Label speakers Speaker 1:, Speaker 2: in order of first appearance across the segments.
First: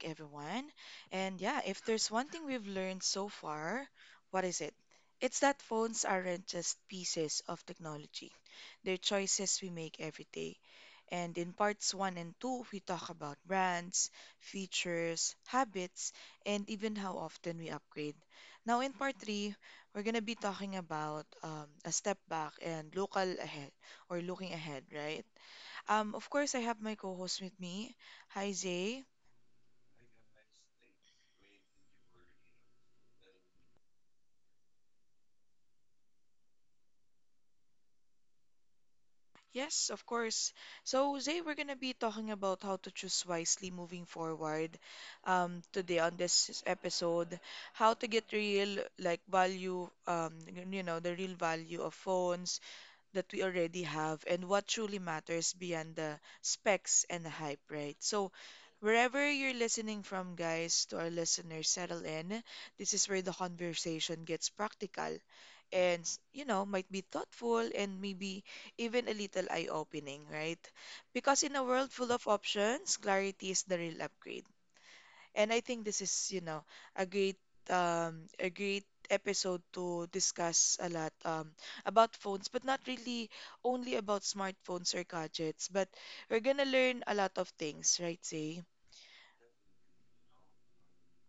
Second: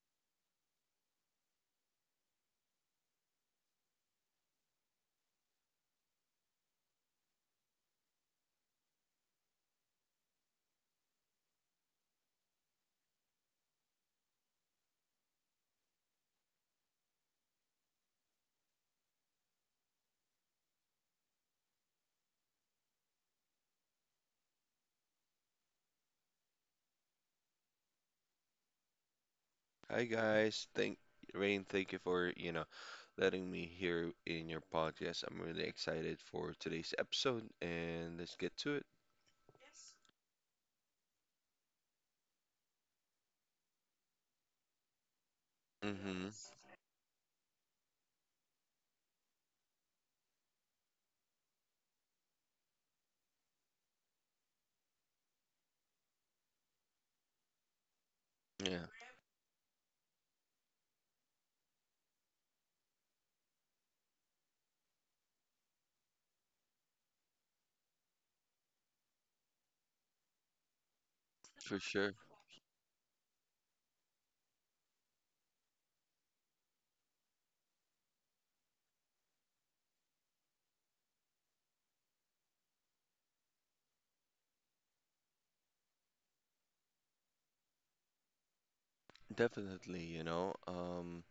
Speaker 1: everyone. And yeah, if there's one thing we've learned so far, what is it? It's that phones aren't just pieces of technology, they're choices we make every day. And in parts one and two, we talk about brands, features, habits, and even how often we upgrade. Now, in part three, we're going to be talking about a step back and local ahead or looking ahead, right? Of course, I have my co-host with me. Hi, Zay.
Speaker 2: Hi guys, thank Rain, thank you for, letting me here in your podcast. I'm really excited for today's episode and let's get to it.
Speaker 1: Yes, of course. So, Zay, we're going to be talking about how to choose wisely moving forward today on
Speaker 2: Mm-hmm.
Speaker 1: this episode. How to get real, like, value, you know, the real value of phones that we already have and what truly matters beyond the specs and the hype, right? So,
Speaker 2: Yeah,
Speaker 1: wherever you're listening from, guys, to our listeners, settle in. This is where the conversation gets practical and, you know, might be thoughtful and maybe even a little eye opening, right? Because in a
Speaker 2: for
Speaker 1: world
Speaker 2: sure.
Speaker 1: full of options, clarity is the real upgrade. And I think this is, you know, a great, a great episode to discuss a lot about phones, but not really only about smartphones or gadgets, but we're gonna learn a lot of things, right, Say?
Speaker 2: Definitely,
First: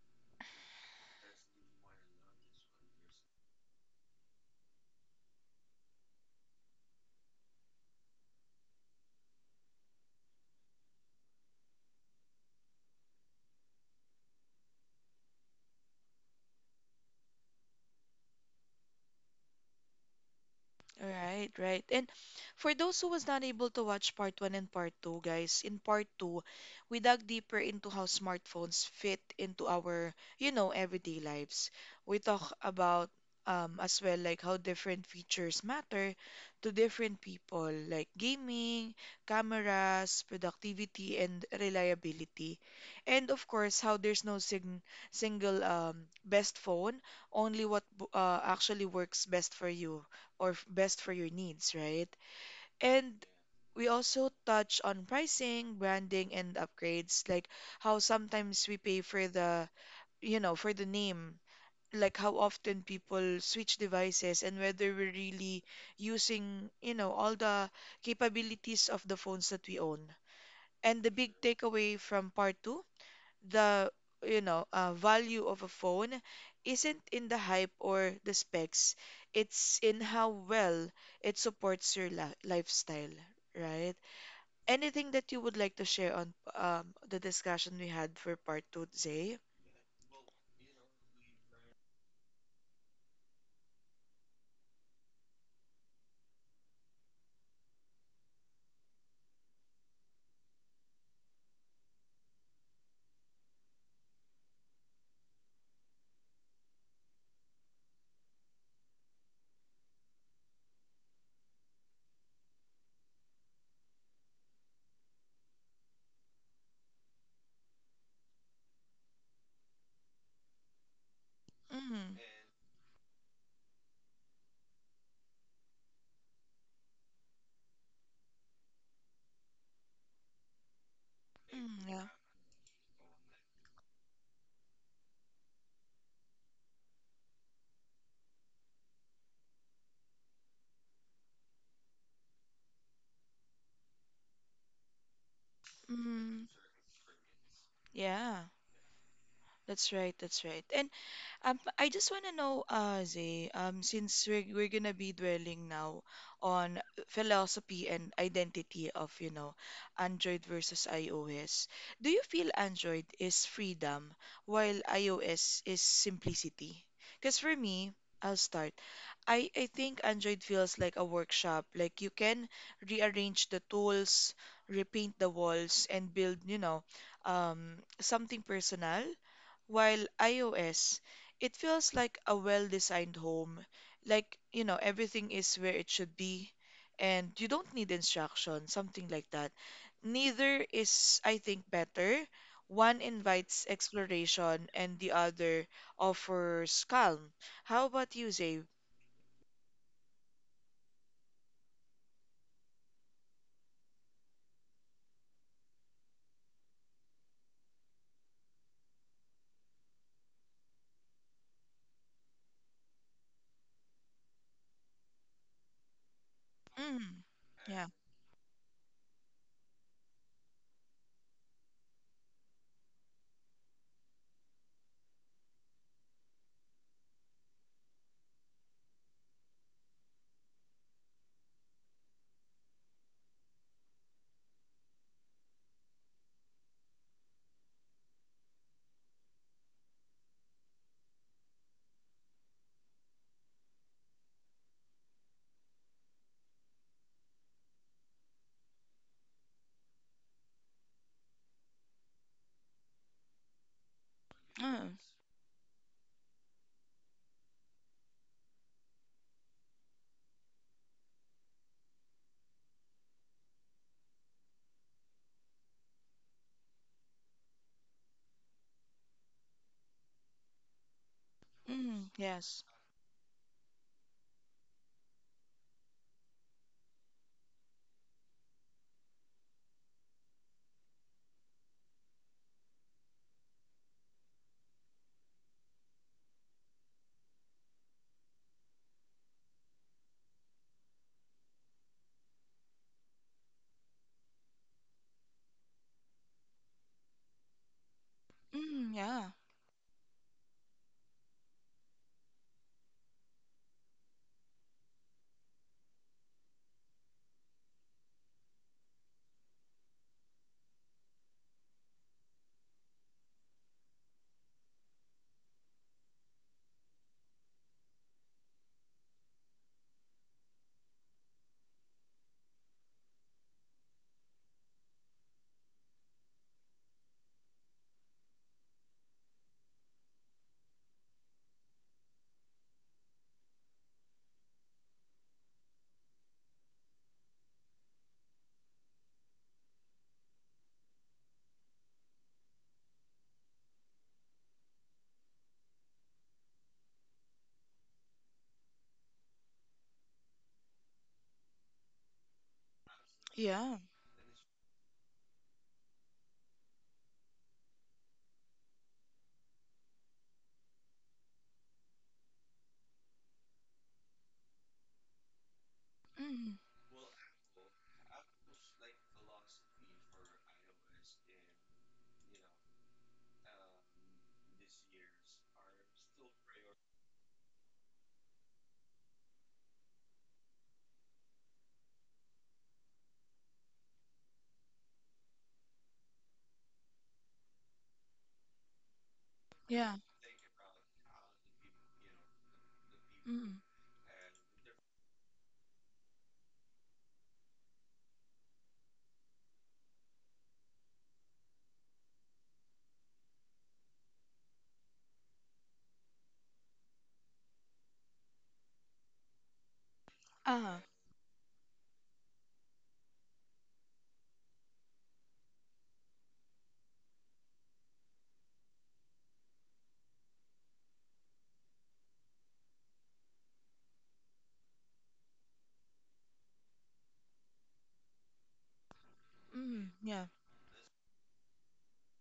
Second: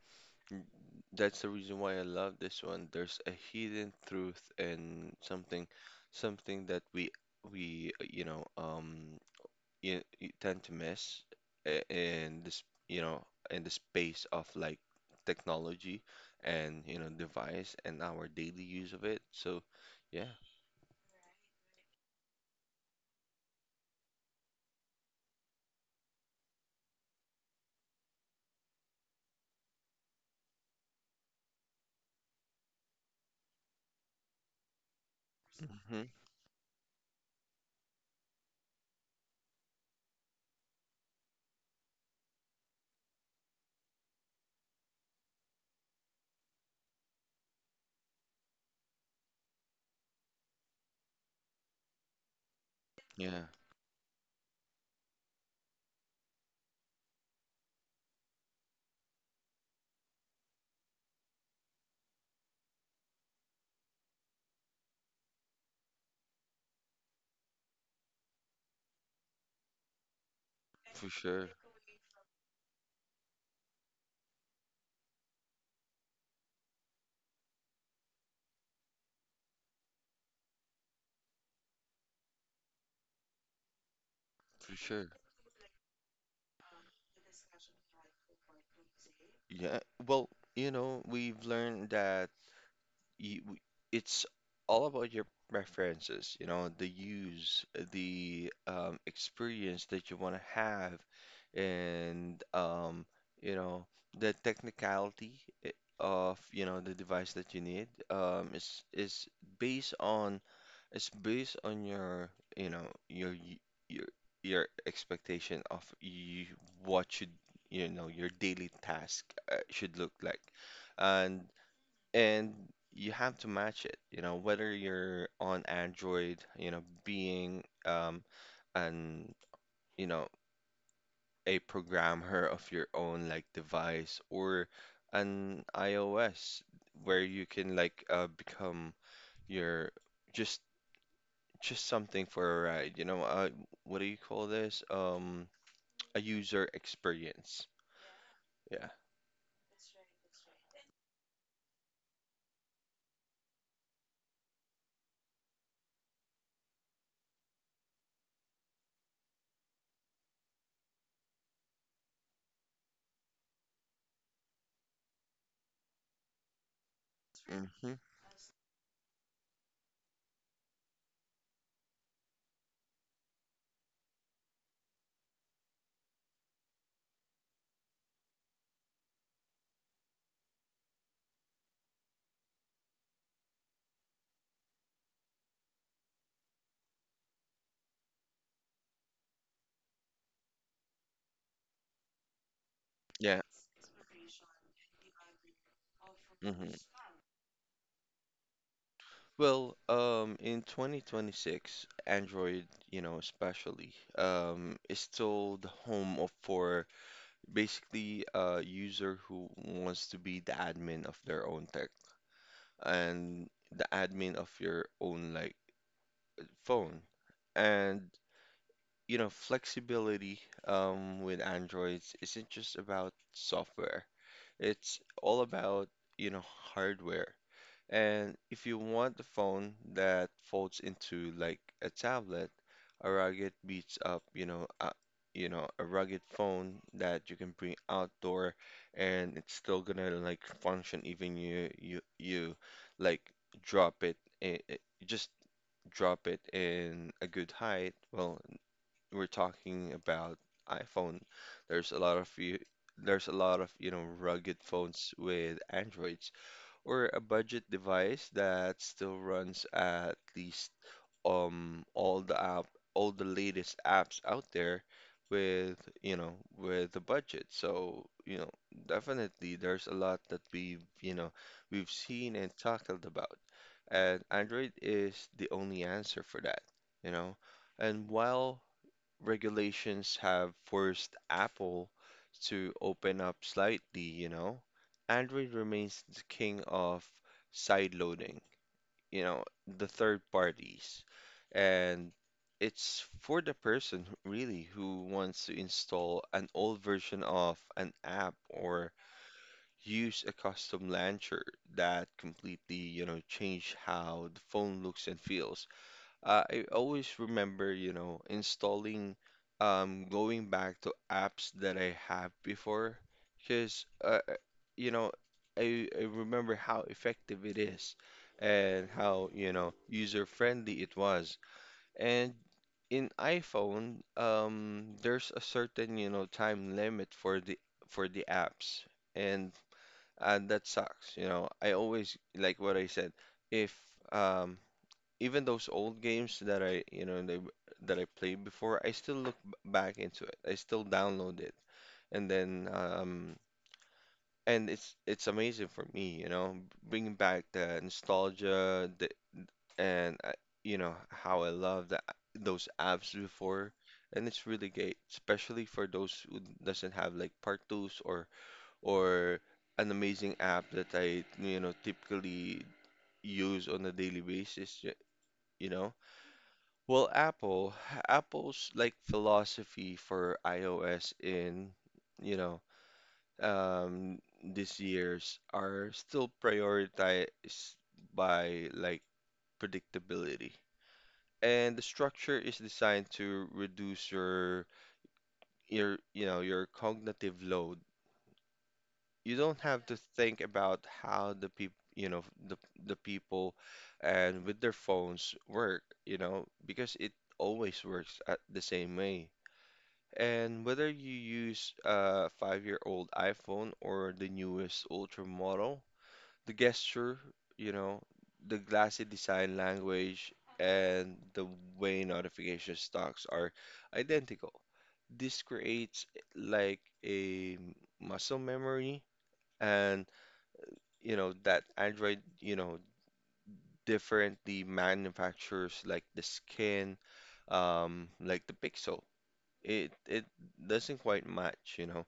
Speaker 2: n- that's the reason why I love this one. There's a hidden truth and something that we you know you, you tend to miss in this, you know, in the space of like technology and, device and our daily use of it. So, yeah.
Speaker 1: Right, right. And for those who was not able to watch part one and part two, guys, in part two, we dug deeper into how smartphones fit into our, you know, everyday lives. We talk about as well like how different features
Speaker 2: Hmm.
Speaker 1: matter to different people, like gaming, cameras, productivity, and reliability. And of course, how there's no sing single best phone, only what actually works best for you or best for your needs, right? And
Speaker 2: Yeah,
Speaker 1: we also touch on pricing, branding, and upgrades, like how sometimes we pay for the, you know, for the name, like how often people switch devices and whether we're really using, you know, all the capabilities of the phones that we own. And the
Speaker 2: for
Speaker 1: big
Speaker 2: sure.
Speaker 1: takeaway from part two, the you know, value of a phone isn't in the hype or the specs, it's in how well it supports your lifestyle, right?
Speaker 2: For
Speaker 1: Anything
Speaker 2: sure.
Speaker 1: that you would like to share on the discussion we had for part two, Zay?
Speaker 2: Yeah. Well, we've learned that you, w- it's all about your preferences, the use, the experience that you want to have, and you know, the technicality of, the device that you need is based on your, you know, your y- your your expectation of you what should, your daily task should look like. And
Speaker 1: mm,
Speaker 2: and you have to match it, whether you're on Android, being an you know a
Speaker 1: mm, yeah
Speaker 2: programmer of your own like device or an iOS where you can like become your just just something for a ride, what do you call this? A
Speaker 1: mm,
Speaker 2: user experience.
Speaker 1: yeah
Speaker 2: Yeah.
Speaker 1: That's right, that's right. I just want to know, Zay, since we're gonna be dwelling now on philosophy and identity of, you know, Android versus iOS, do you feel Android is freedom while iOS is simplicity? Because for me,
Speaker 2: Hmm.
Speaker 1: I'll start. I think Android feels like a workshop. Like you can rearrange the tools, repaint the walls, and build, you know, um, something personal. While iOS, it feels like a well-designed home, like, you know, everything is where it should be, and you don't need instruction, something like that. Neither is, I think, better. One
Speaker 2: Yeah.
Speaker 1: invites exploration and the other
Speaker 2: Hmm.
Speaker 1: offers calm. How about you, Zay?
Speaker 2: Well, in 2026, Android, especially, is still the home of for basically a user who wants to be the admin of their own tech and the admin of your own like phone.
Speaker 1: Mm, yeah.
Speaker 2: And flexibility, with Androids isn't just about software. It's all about, you know, hardware. And if you want a phone that folds into like a tablet, a rugged beats up, you know, a rugged phone that you can bring outdoor and it's still gonna like function even you like drop it, I- just drop it in a good height. Well, we're talking about iPhone. There's a lot of you there's a lot of, rugged
Speaker 1: Oh.
Speaker 2: phones with Androids or a budget device that still runs at least um all the app all the latest apps out there with with the budget. So, definitely there's a lot that we've
Speaker 1: Mm.
Speaker 2: seen and
Speaker 1: Yes.
Speaker 2: talked about, and Android is the only answer for that, you know and while regulations have forced Apple to open up slightly. Android remains the king of sideloading, you know, the third parties. And it's for the person really who wants to install an old version of an app
Speaker 1: Mm.
Speaker 2: or
Speaker 1: Yeah.
Speaker 2: use a custom launcher that completely, change how the phone looks and feels. I always remember, installing, going back to apps that I have before, because, you know, I remember how effective it is and how, user-friendly it was. And in iPhone, there's a certain, time limit for the apps, and and that sucks. I always like what I said. If um even those old games that I, you know, they, that I played before, I still look back into it. I still download it, and then and it's amazing for me, bringing back the nostalgia, and you know how I loved those apps before,
Speaker 1: Yeah.
Speaker 2: and it's really great, especially for those who doesn't have like part twos or an amazing app that I, typically use on a daily basis, you know.
Speaker 1: Mm.
Speaker 2: Well, Apple's like philosophy for iOS in, you know, these years are still prioritized by like predictability. And the structure is designed to reduce your cognitive load. You don't have
Speaker 1: Yeah.
Speaker 2: to think about how the the people
Speaker 1: Mm.
Speaker 2: and with their phones work, because it always works at the same way. And whether you use a 5-year-old iPhone or the newest Ultra model, the gesture, you know, the glassy design language,
Speaker 1: Ah.
Speaker 2: and the way notification stocks are identical. This creates like a muscle memory, and you know that Android, differently manufactures like the skin, like the pixel.
Speaker 1: Mm.
Speaker 2: It
Speaker 1: Yeah.
Speaker 2: it doesn't quite match.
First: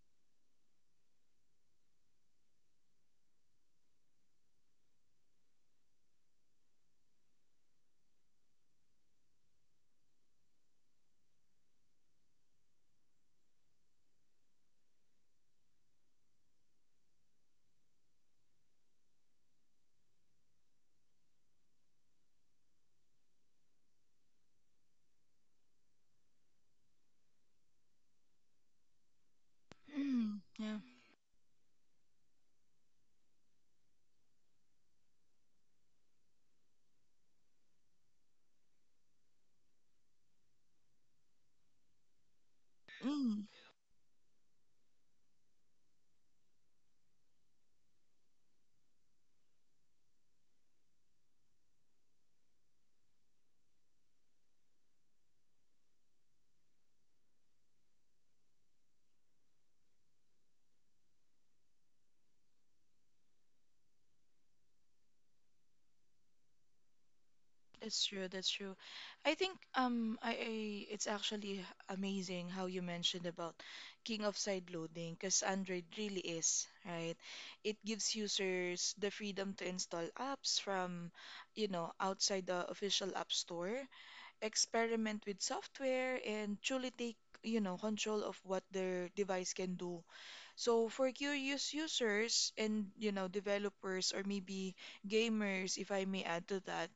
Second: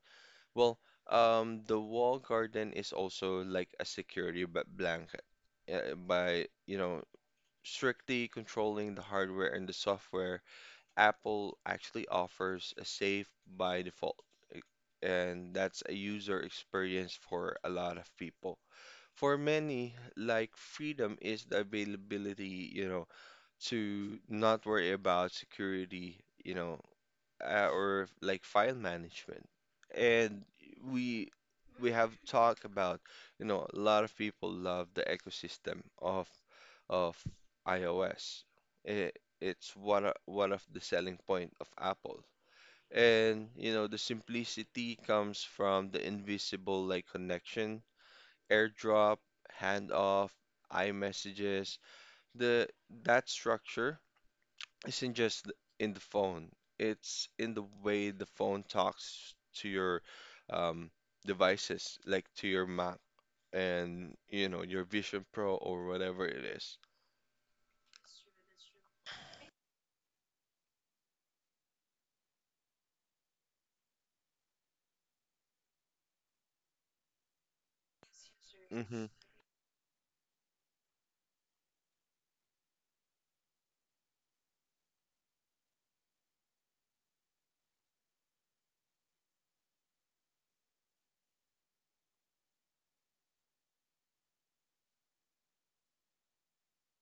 Speaker 2: Well, the wall garden is also like a security blanket by, strictly controlling the hardware and the software. Apple actually offers a safe by default, uh, and that's a user experience for a lot of people. For many, like freedom is the availability, to not worry about security, or like file management. And
Speaker 1: Mm. Yeah.
Speaker 2: we we have talked about, a lot of people love the ecosystem of iOS. It's one of the selling point of Apple. And
Speaker 1: Mm.
Speaker 2: you know, the simplicity comes from the invisible like connection, AirDrop, handoff, iMessages. The that structure isn't just in the phone. It's in the way the phone talks to your um, devices, like to your Mac and your Vision Pro or whatever it is.
Speaker 1: That's true. That's true. I think I it's actually amazing how you mentioned about king of side loading because Android really is, right? It gives users
Speaker 2: Mm-hmm.
Speaker 1: the freedom to install apps from, you know, outside the official app store, experiment with software and truly take, you know, control of what their device can do. So for curious users and, you know, developers or maybe gamers, if I may add to that,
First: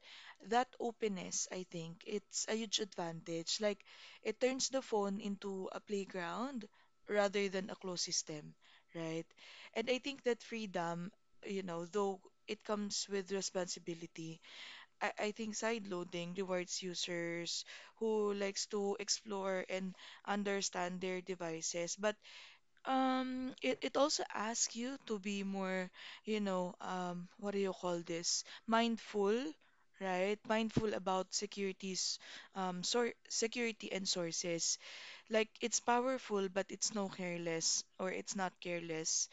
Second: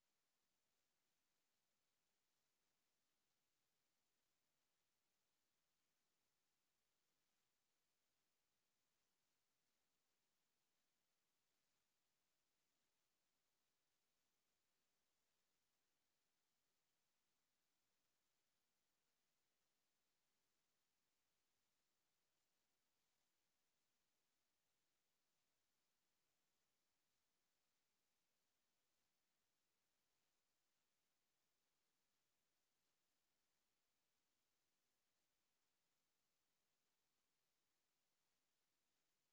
Speaker 1: that openness, I think, it's a huge advantage. Like it turns the phone into a playground rather than a closed system, right? And I think that freedom, you know, though it comes with responsibility, I think sideloading rewards users who likes to explore and understand their devices. But it also asks you to be more, you know, what do you call this? Mindful, right? Mindful about securities, sor security and sources. Like it's powerful, but it's no careless or it's not careless.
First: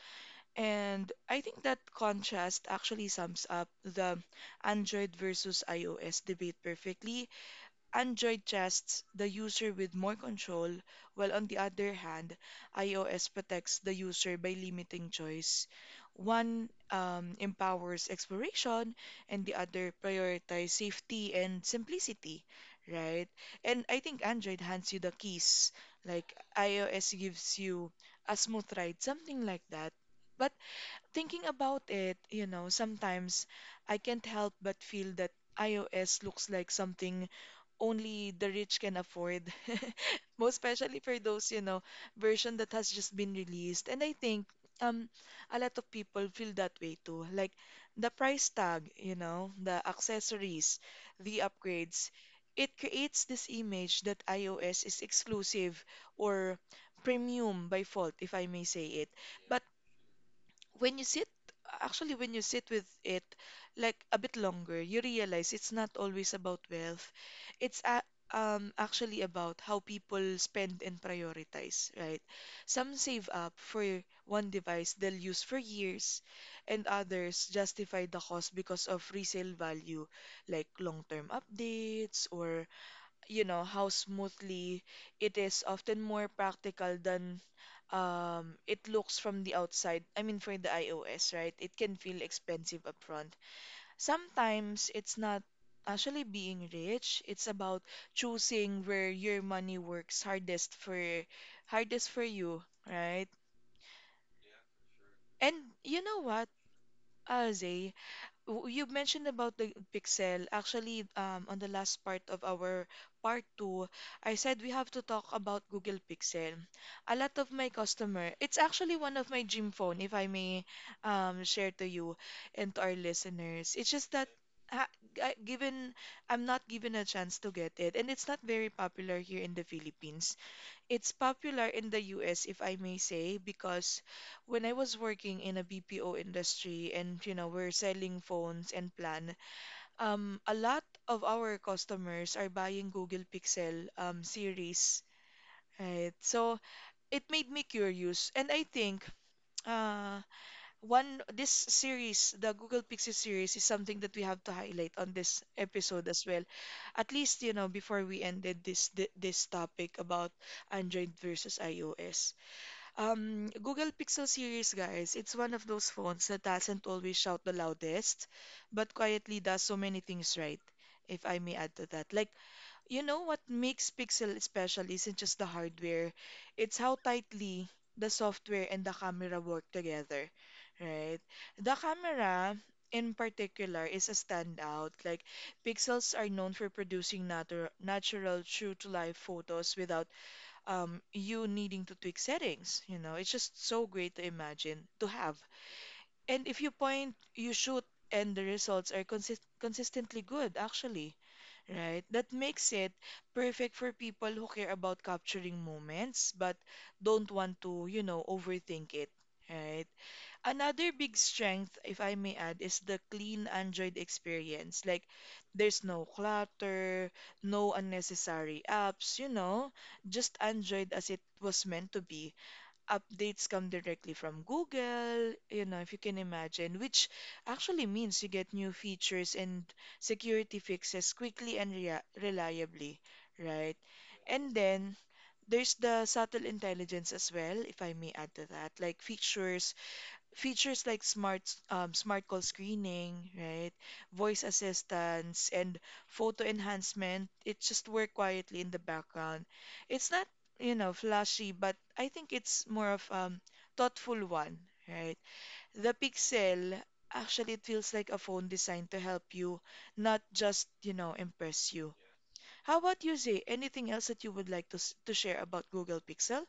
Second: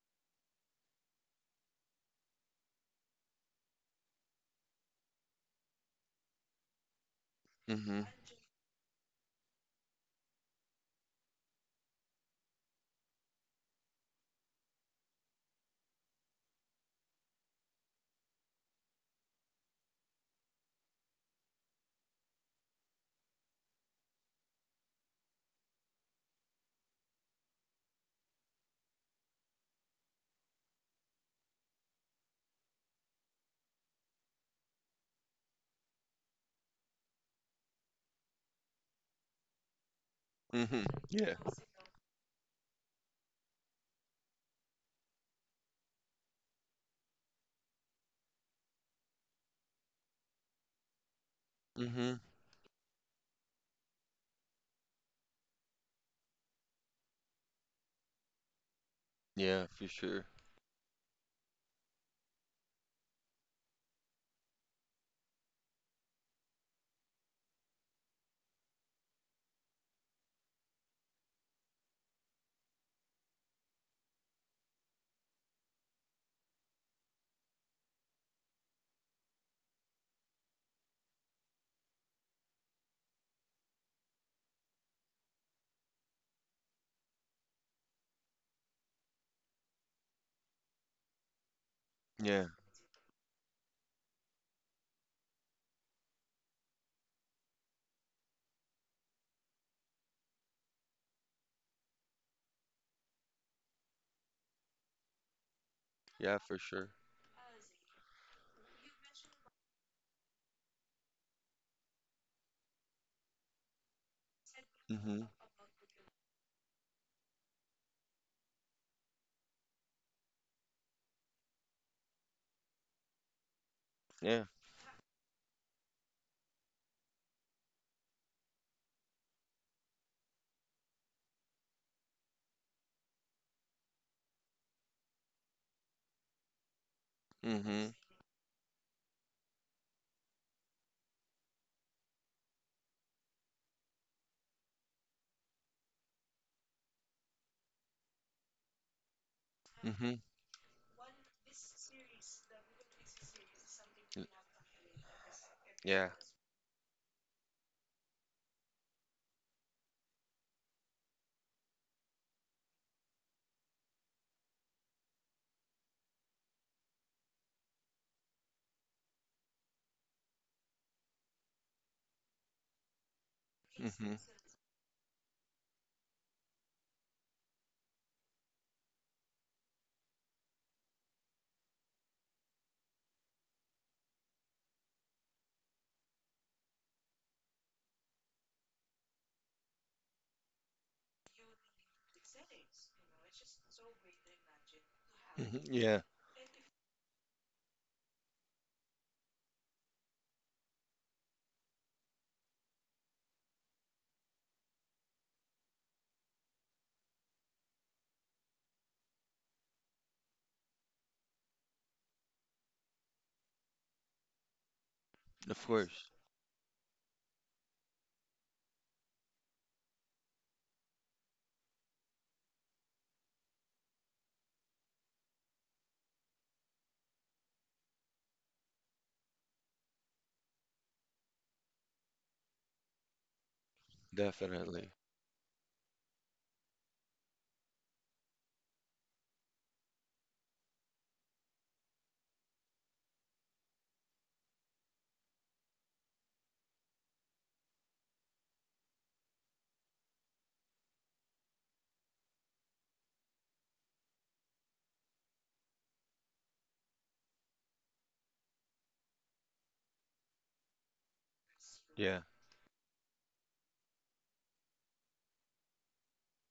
Speaker 1: And I think that contrast actually sums up the Android versus iOS debate perfectly.
Speaker 2: Mm-hmm.
Speaker 1: Android trusts the user with more control, while on the other hand, iOS protects the user by limiting choice. One empowers exploration, and the other prioritizes safety and simplicity, right? And I think Android hands you the keys, like iOS gives you a smooth ride, something like that. But thinking about it, you know, sometimes I can't help but feel that iOS looks like something only the rich can afford. Most
Speaker 2: Mm-hmm.
Speaker 1: especially for
Speaker 2: Yeah.
Speaker 1: those, you know, version that has just been released. And I think um a lot of people feel that way too. Like the price tag, you know, the accessories, the
Speaker 2: Mm-hmm.
Speaker 1: upgrades, it creates this image that iOS is exclusive or premium by fault, if I may say it. But
Speaker 2: Yeah, for sure.
Speaker 1: when you sit actually when you sit with it like a bit longer, you realize it's not always about wealth, it's a, actually about how people spend and prioritize, right? Some save up for one device they'll use for years, and others justify the cost because of resale value, like long-term updates or, you know, how smoothly it is often more practical than it looks from the outside. I mean for the iOS, right, it can feel
Speaker 2: Yeah.
Speaker 1: expensive upfront. Sometimes it's not actually being rich, it's about choosing where your money works hardest for you, right? And you know
Speaker 2: Yeah,
Speaker 1: what,
Speaker 2: for sure.
Speaker 1: Aze, you mentioned about the pixel. Actually, on the last part of our part two, I said we have to
Speaker 2: Mm-hmm.
Speaker 1: talk about Google Pixel. A lot of my customer, it's actually one of my gym phone, if I may share to you and to our listeners. It's just that
Speaker 2: Yeah.
Speaker 1: ha I- given I'm not given a chance to get it, and it's not very popular here in the Philippines. It's popular in the US, if I may say, because when I was working in a BPO industry and you know we're
Speaker 2: Mm-hmm.
Speaker 1: selling phones and plan, a lot of our customers are buying Google Pixel series, right? So it made me curious, and I think
Speaker 2: Mm-hmm.
Speaker 1: uh, one this series, the Google Pixel series, is something that we have to highlight on this
Speaker 2: Yeah.
Speaker 1: episode as well. At least you know before we ended this this topic about Android versus iOS. Google Pixel series, guys, it's one of those phones that doesn't always shout the loudest, but quietly does so many things right, if I may add to that. Like, you know what makes
Speaker 2: Mm-hmm.
Speaker 1: Pixel special isn't just the hardware, it's how tightly the software and the camera work together, right? The camera in particular is a standout. Like, Pixels are known for producing natural, true-to-life photos without you needing to tweak settings. You know, it's just so great to imagine to have.
Speaker 2: Mm-hmm. Yeah.
Speaker 1: And if you point, you shoot, and the results are consistently good, actually, right? That makes it perfect for people who care about capturing moments but don't want to, you know, overthink it, right? Another big strength, if I may add, is the clean Android experience. Like,
Speaker 2: Of
Speaker 1: there's
Speaker 2: course.
Speaker 1: no clutter, no unnecessary apps, you know, just Android as it was meant to be. Updates come directly from Google, you know, if you can imagine, which actually means you get new features and security fixes quickly and reliably, right? And
Speaker 2: Definitely.
Speaker 1: then there's the subtle intelligence as well, if I may add to that, like features like smart call screening, right? Voice assistance and photo enhancement. It just work quietly in the background. It's not, you know, flashy, but I think it's more of thoughtful one, right? The Pixel, actually it feels like a phone designed to help you, not just, you know, impress you.
Speaker 2: Yeah.
Speaker 1: How about you, Zay? Anything else that you would like to to share about Google Pixel?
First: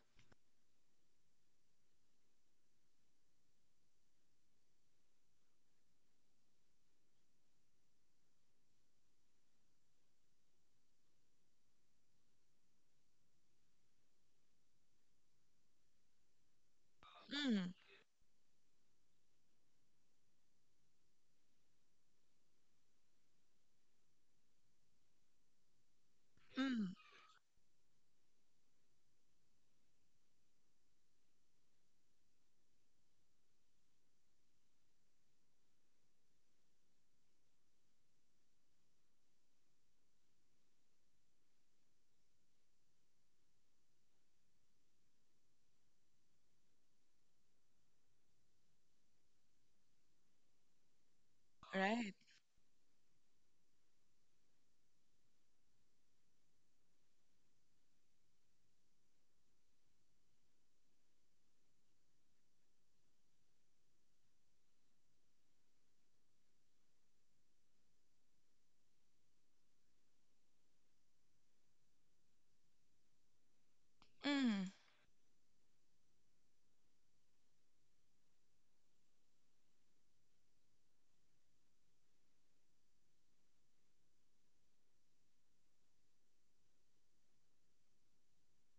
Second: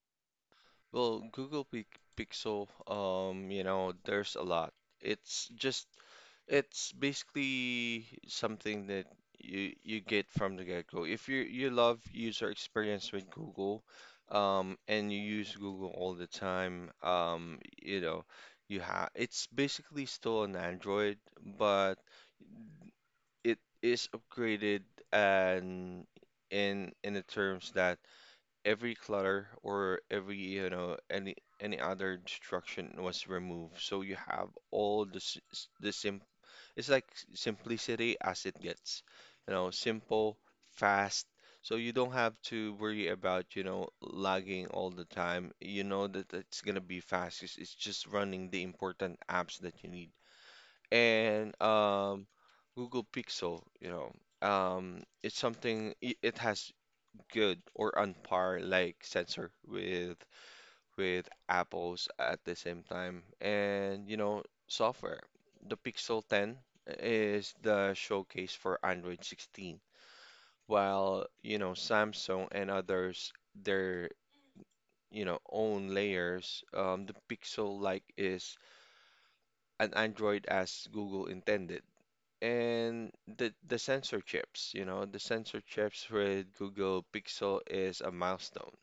Speaker 2: Well, Google Pixel, there's a lot. It's just it's basically something that you get from the get-go. If you love user experience with Google, and you use Google all the time,
Speaker 1: Mm,
Speaker 2: you know, you have it's basically still an Android, but it is upgraded and
Speaker 1: mm,
Speaker 2: in the terms that every clutter or every you know any other destruction was removed. So you have all the s- s- the sim simplicity as it gets, simple, fast. So you don't have to worry about, lagging all the time, that it's gonna be fast. It's just running the important apps that you need and
Speaker 1: right.
Speaker 2: Google Pixel, it has good or on par like sensor with Apple's at the same time. And software. The Pixel 10 is the showcase for Android 16, while Samsung and others their
Speaker 1: Mm,
Speaker 2: own layers. The Pixel like is an Android as Google intended. And the sensor chips with Google Pixel is a milestone.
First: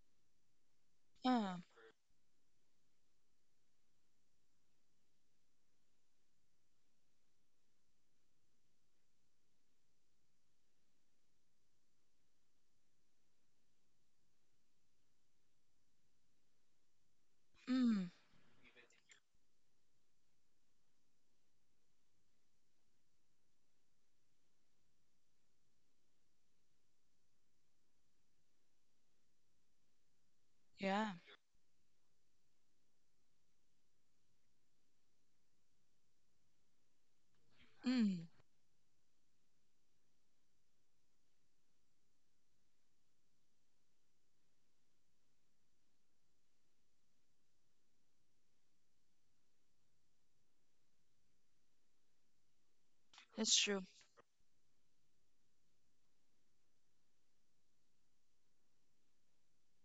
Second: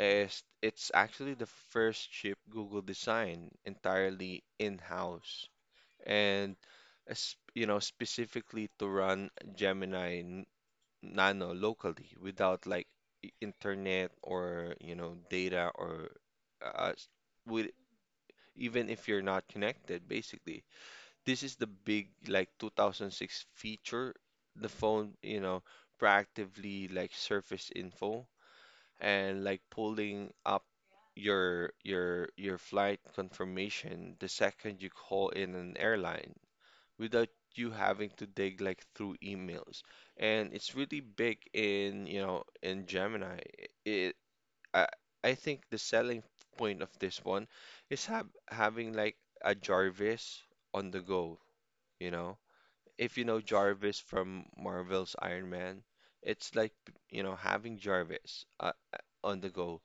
Speaker 2: Is it's actually the
Speaker 1: uh,
Speaker 2: first chip Google designed entirely in-house, and specifically to run Gemini Nano locally without like internet or data or s- with
Speaker 1: mm.
Speaker 2: even if you're not connected. Basically, this is the big like 2006 feature. The phone, proactively like surface info and like pulling up
Speaker 1: Yeah.
Speaker 2: your flight confirmation the second you call in an airline without you having to
Speaker 1: Mm.
Speaker 2: dig like through emails. And it's really big in, in Gemini. It, I, I think the selling point of this one is having like a Jarvis on the go, you know. If you know
Speaker 1: That's true.
Speaker 2: Jarvis from Marvel's Iron Man, it's like, having Jarvis on the go,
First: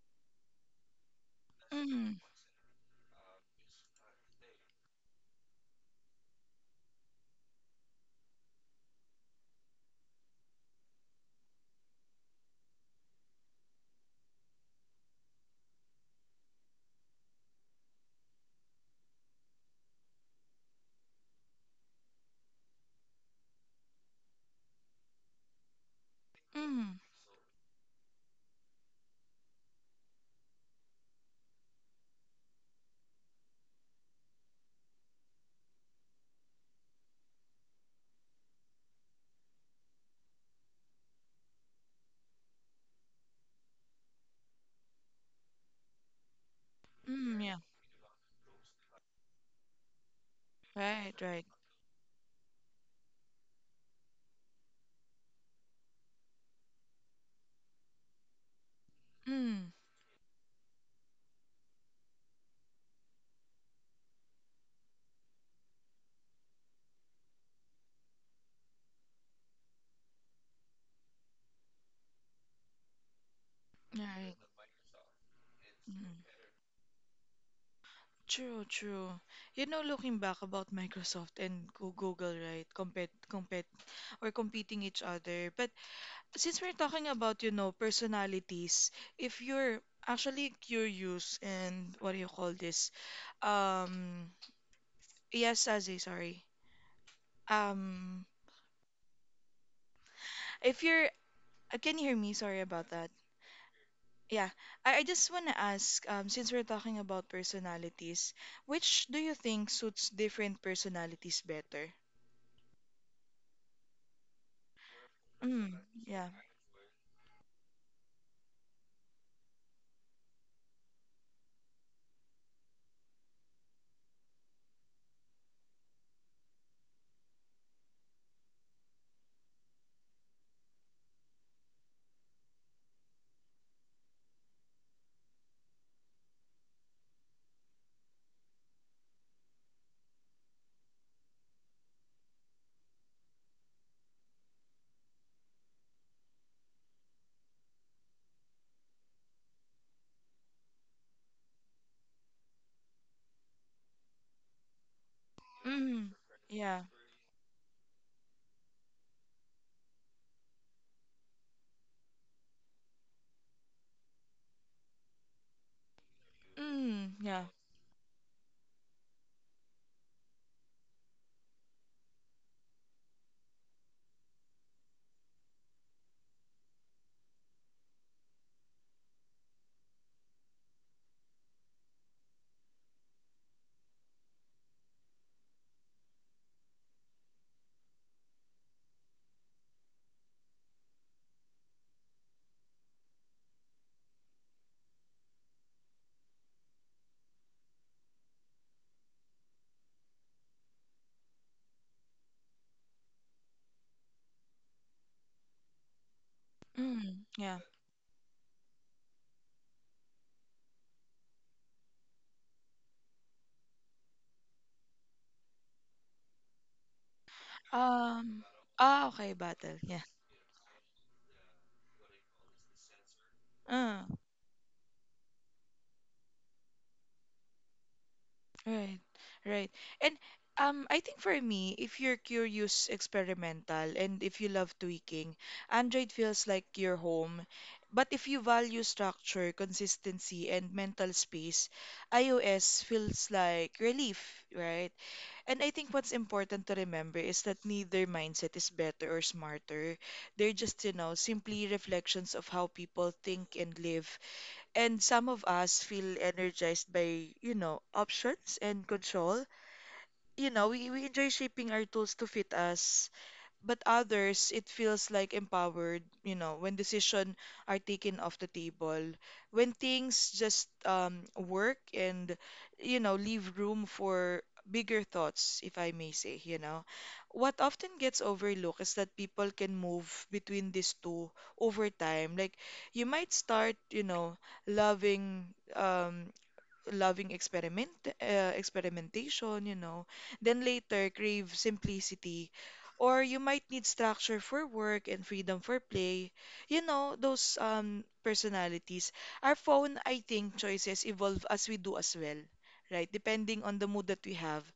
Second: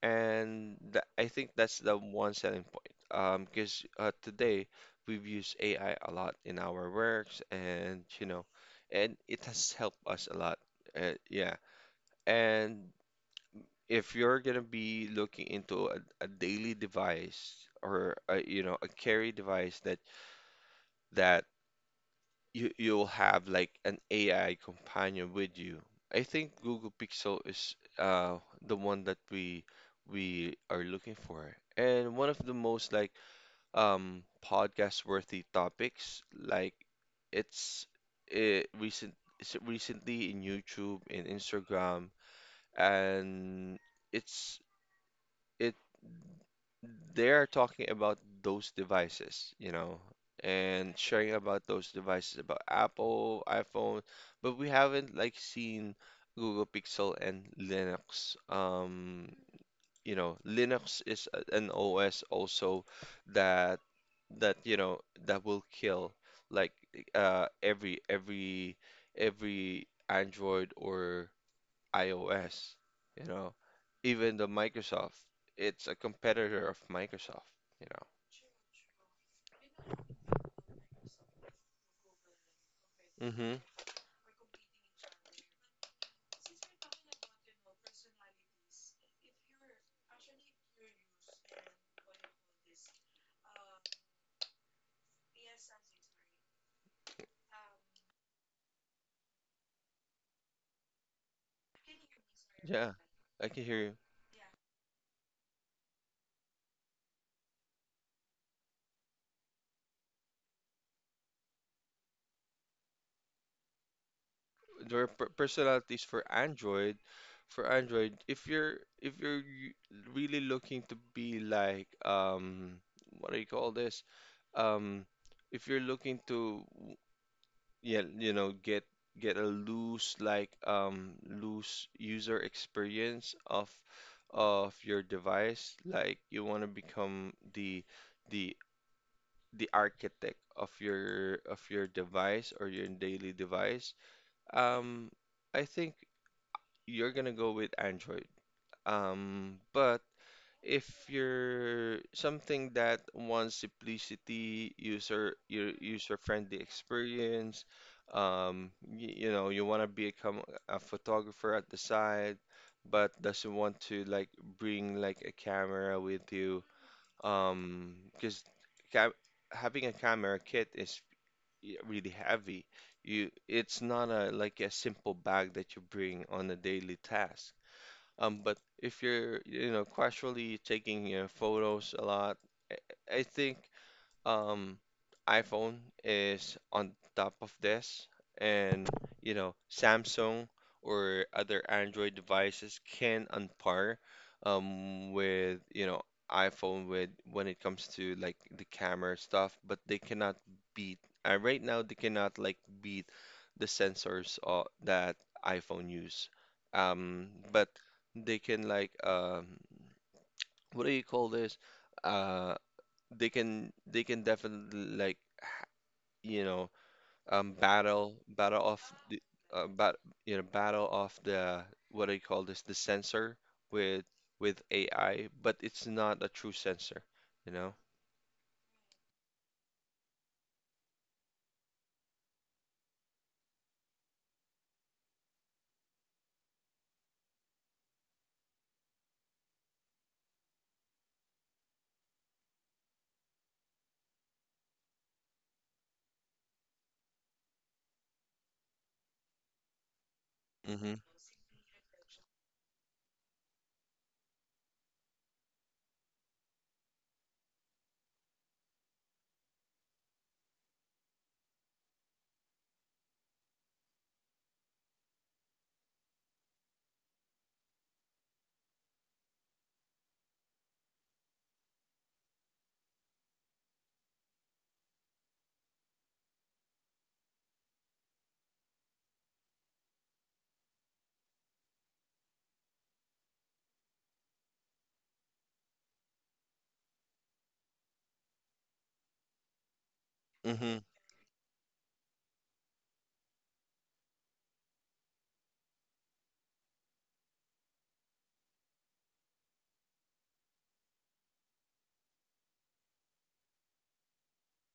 Speaker 2: and tha I think that's the
Speaker 1: Mm.
Speaker 2: one selling point. Because today we've used AI a lot in our works, and it has helped us a lot. Yeah. And if you're gonna be looking into a daily device or a, you know a carry device that you'll have like an AI companion with you. I think Google
Speaker 1: Mm.
Speaker 2: Pixel is the one that we are looking for. And one of the most like podcast worthy topics like it's it's recently in YouTube in Instagram, and it's it
Speaker 1: Mm.
Speaker 2: they're
Speaker 1: Yeah.
Speaker 2: talking about those devices, and
Speaker 1: Right.
Speaker 2: sharing
Speaker 1: Right.
Speaker 2: about those devices about Apple, iPhone, but we haven't like seen Google Pixel and Linux.
Speaker 1: Mm.
Speaker 2: Linux is an OS also that that you know that will kill like uh every every every Android or iOS, you know, even
Speaker 1: Right.
Speaker 2: the Microsoft. It's a
Speaker 1: Mm.
Speaker 2: competitor of Microsoft, you
Speaker 1: True. True. You know, looking back about Microsoft and Google, right? Compete,
Speaker 2: hmm.
Speaker 1: compete, or competing each other. But since we're talking about, you know, personalities, if you're actually curious and what do you call this? Um. Yes, Azzy. Sorry. Um. If you're, can you hear me? Sorry about
Speaker 2: Yeah,
Speaker 1: that.
Speaker 2: I can hear you.
Speaker 1: Yeah, I just want to ask, since we're talking about personalities, which do you think suits different personalities better?
Speaker 2: There are
Speaker 1: Mm,
Speaker 2: personalities for
Speaker 1: yeah.
Speaker 2: Android. For Android, if you're y- really looking to be like what do you call this? Um, if you're looking to, yeah, get a loose like loose user experience of your device. Like you want to become the the architect of your device or your daily device. Um, I think you're gonna go with Android. But if you're something that wants simplicity, user your
Speaker 1: Mm,
Speaker 2: user-friendly
Speaker 1: yeah.
Speaker 2: experience, you want to become a photographer at the side, but doesn't want to like bring like a camera with you,
Speaker 1: Mm, yeah.
Speaker 2: because ca having a camera kit is really heavy. It's not a like a simple bag that you bring on a daily task. But if you're, casually taking photos a lot, I think um, iPhone is on top of this, and you know, Samsung or other Android devices can on par with iPhone with when it comes to like the camera stuff, but they cannot beat. Right now, they cannot like beat the sensors that iPhone use.
Speaker 1: Mm, yeah.
Speaker 2: But they can like what do you call this? Uh, they can definitely like you know battle
Speaker 1: Um,
Speaker 2: battle off
Speaker 1: ah,
Speaker 2: the
Speaker 1: okay, battle.
Speaker 2: bat
Speaker 1: Yeah.
Speaker 2: you know battle off the what do you call this the sensor
Speaker 1: Uh,
Speaker 2: with AI, but it's not a true sensor, you know.
Speaker 1: right, right. And I think for me, if you're curious, experimental, and if you love tweaking, Android feels like your home. But if you value structure, consistency, and mental space, iOS feels like relief, right? And I think what's important to remember is that neither mindset is better or smarter. They're just, you
Speaker 2: Mm-hmm.
Speaker 1: know, simply reflections of how people think and live. And some of us feel energized by, you know, options and control. You know, we enjoy shaping our tools to fit us, but others it feels like empowered, you know, when decisions are taken off the table, when things just work, and you know leave room for bigger thoughts, if I may say. You know, what often gets overlooked is that people can move between these two over time. Like you might start, you know, loving, um loving experiment, experimentation, you know. Then
Speaker 2: Mm-hmm.
Speaker 1: later crave simplicity, or you might need structure for work and freedom for play. You know, those personalities. Our phone, I think, choices evolve as we do as well. Right, depending on the mood that we have.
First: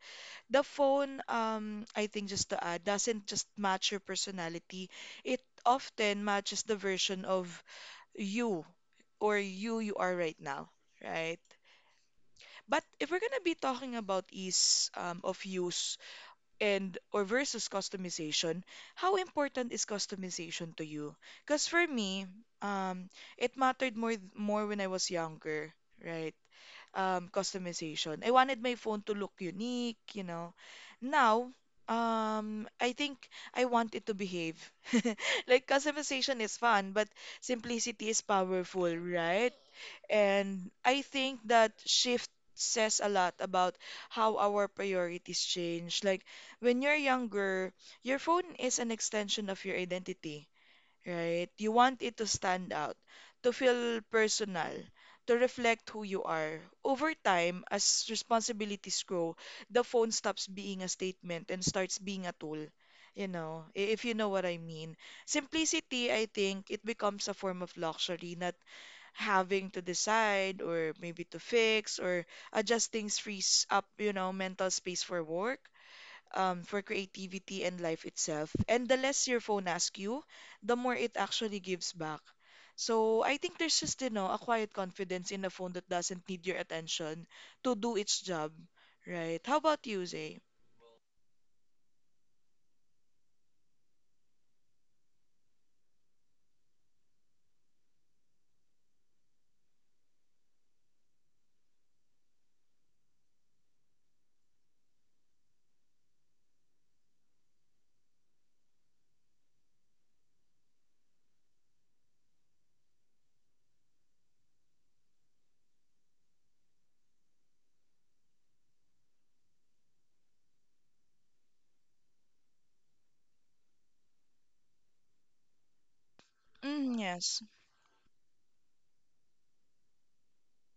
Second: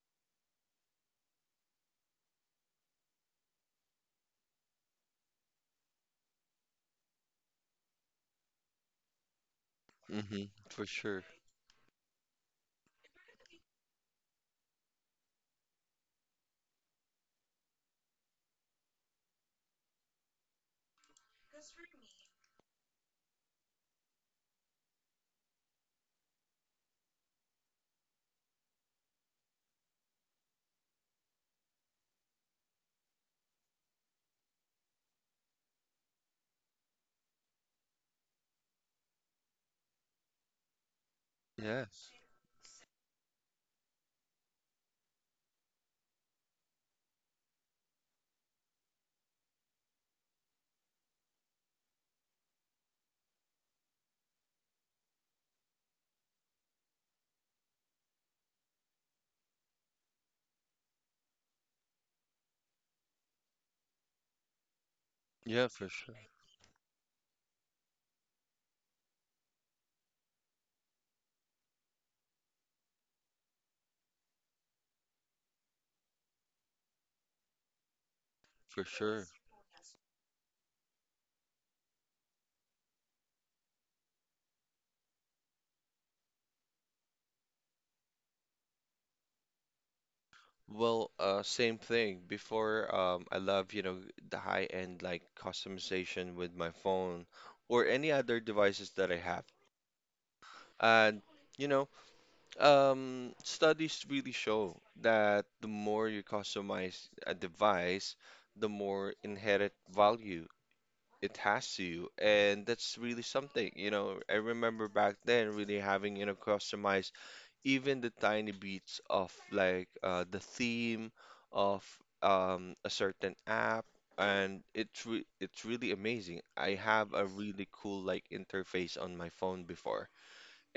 Speaker 1: The phone, I think just to add, doesn't just match your personality. It often matches the version of you, or you are right
Speaker 2: Mm-hmm,
Speaker 1: now,
Speaker 2: for sure.
Speaker 1: right? But if we're gonna be talking about ease of use and or versus customization, how important is customization to you? Because for me, um, it mattered more when I was younger, right? Customization. I wanted my phone to look unique, you know. Now, I think I want it to behave. Like customization is fun, but simplicity is powerful, right? And I think that
Speaker 2: Yes.
Speaker 1: shift says a lot about how our priorities change. Like when you're younger, your phone is an extension of your identity, right? You want it to stand out, to feel personal, to reflect who you are. Over time, as responsibilities grow, the phone stops being a statement and starts being a tool. You know, if you know what I mean.
Speaker 2: Yeah, for
Speaker 1: Simplicity,
Speaker 2: sure.
Speaker 1: I think, it becomes a form of luxury, not having to decide or maybe to fix or adjust things frees up, you know, mental space for work, for creativity and life itself.
Speaker 2: For
Speaker 1: And the less
Speaker 2: sure.
Speaker 1: your phone asks you, the more it actually gives back. So I think there's just, you know, a quiet confidence in a phone that doesn't need your attention to do its job, right? How about you, Zay?
Speaker 2: Well, same thing before. I love, you know, the high end like customization with my phone or any other devices that I have. And you know, studies really show that the more you customize a device, the more inherent value it has to you, and that's really something. You know, I remember back then really having, you know, customized even the tiny bits of like the theme of a certain app, and it's really amazing. I
Speaker 1: Mm,
Speaker 2: have a
Speaker 1: yes.
Speaker 2: really cool like interface on my phone before.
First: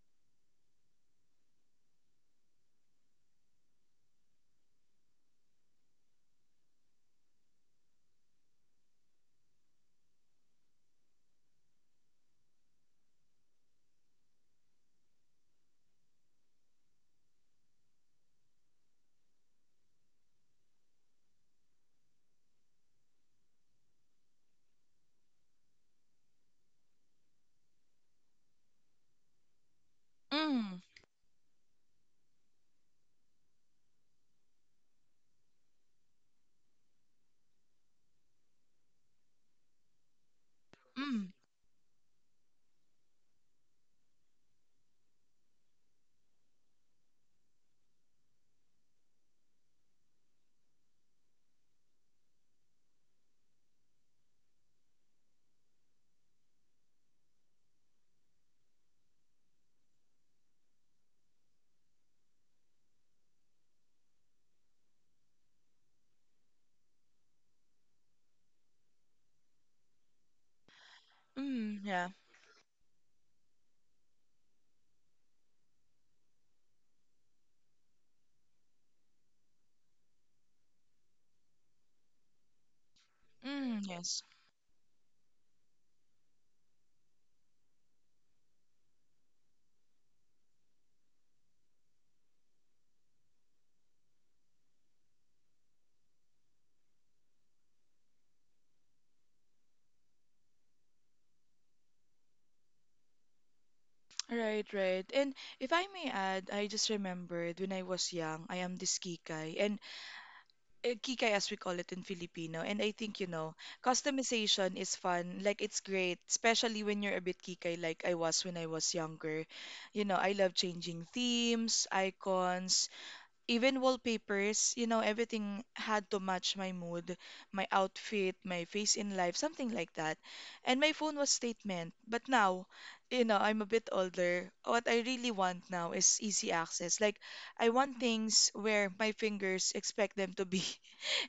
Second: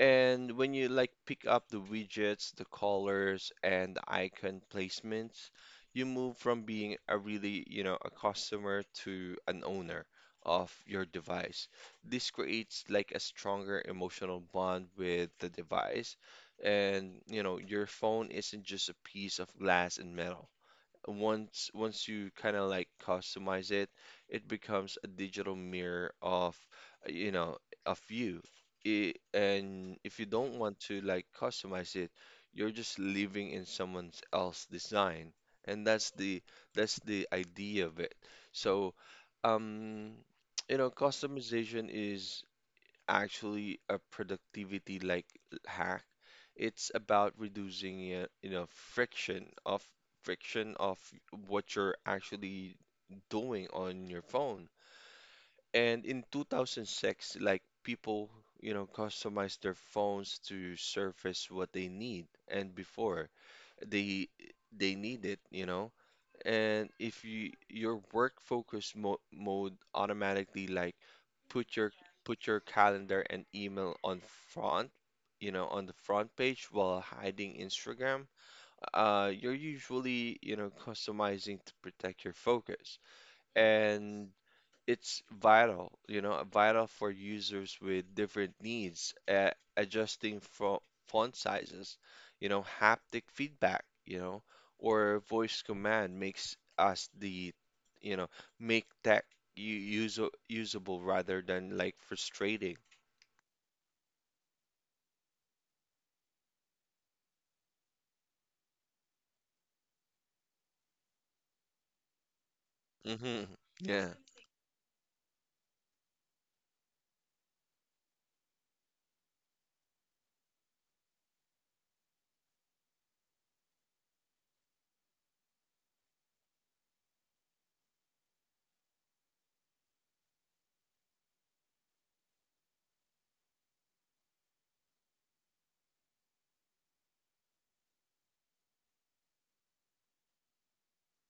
Speaker 2: And when you like pick up the widgets, the colors, and the icon placements, you move from being a really, you know, a customer to an owner of your device. This creates like a stronger emotional bond with the device. And, you know, your phone isn't just a piece of glass and metal once you kind of like customize it, it becomes a digital mirror of, uh, you know, of you. I and If you don't want
Speaker 1: Mm,
Speaker 2: to like customize it, you're just living in someone else's design. And that's the idea of it. So, um, you know,
Speaker 1: mm,
Speaker 2: customization is actually a productivity like hack. It's about reducing, you know, friction of what you're actually doing on your phone. And in 2006, like people, you know, customized their phones to surface what they need. And before they they need it, you know, and if you your work focus mo mode automatically like put
Speaker 1: mm,
Speaker 2: your
Speaker 1: yeah.
Speaker 2: put your calendar and email on front, you know, on the front page while hiding Instagram, you're usually, you know, customizing to protect your focus.
Speaker 1: Mm, yes.
Speaker 2: And it's vital, you know, vital for users with different needs, adjusting from font sizes, you know, haptic feedback, you know, or voice command makes us the, you know, make tech user usable rather than like frustrating.
Speaker 1: Right, right. And if I may add, I just remembered when I was young, I am this kikay. And kikay as we call it in Filipino. And I think, you
Speaker 2: Hmm.
Speaker 1: know,
Speaker 2: Yeah,
Speaker 1: customization is fun. Like it's great, especially when you're a bit kikay like I was when I was younger. You know, I love changing themes, icons, even wallpapers, you know, everything had to match my mood, my outfit, my face in life, something like that. And my phone was statement. But now, you know, I'm a bit older. What I really want now is easy access. Like, I want things where my fingers expect them to be,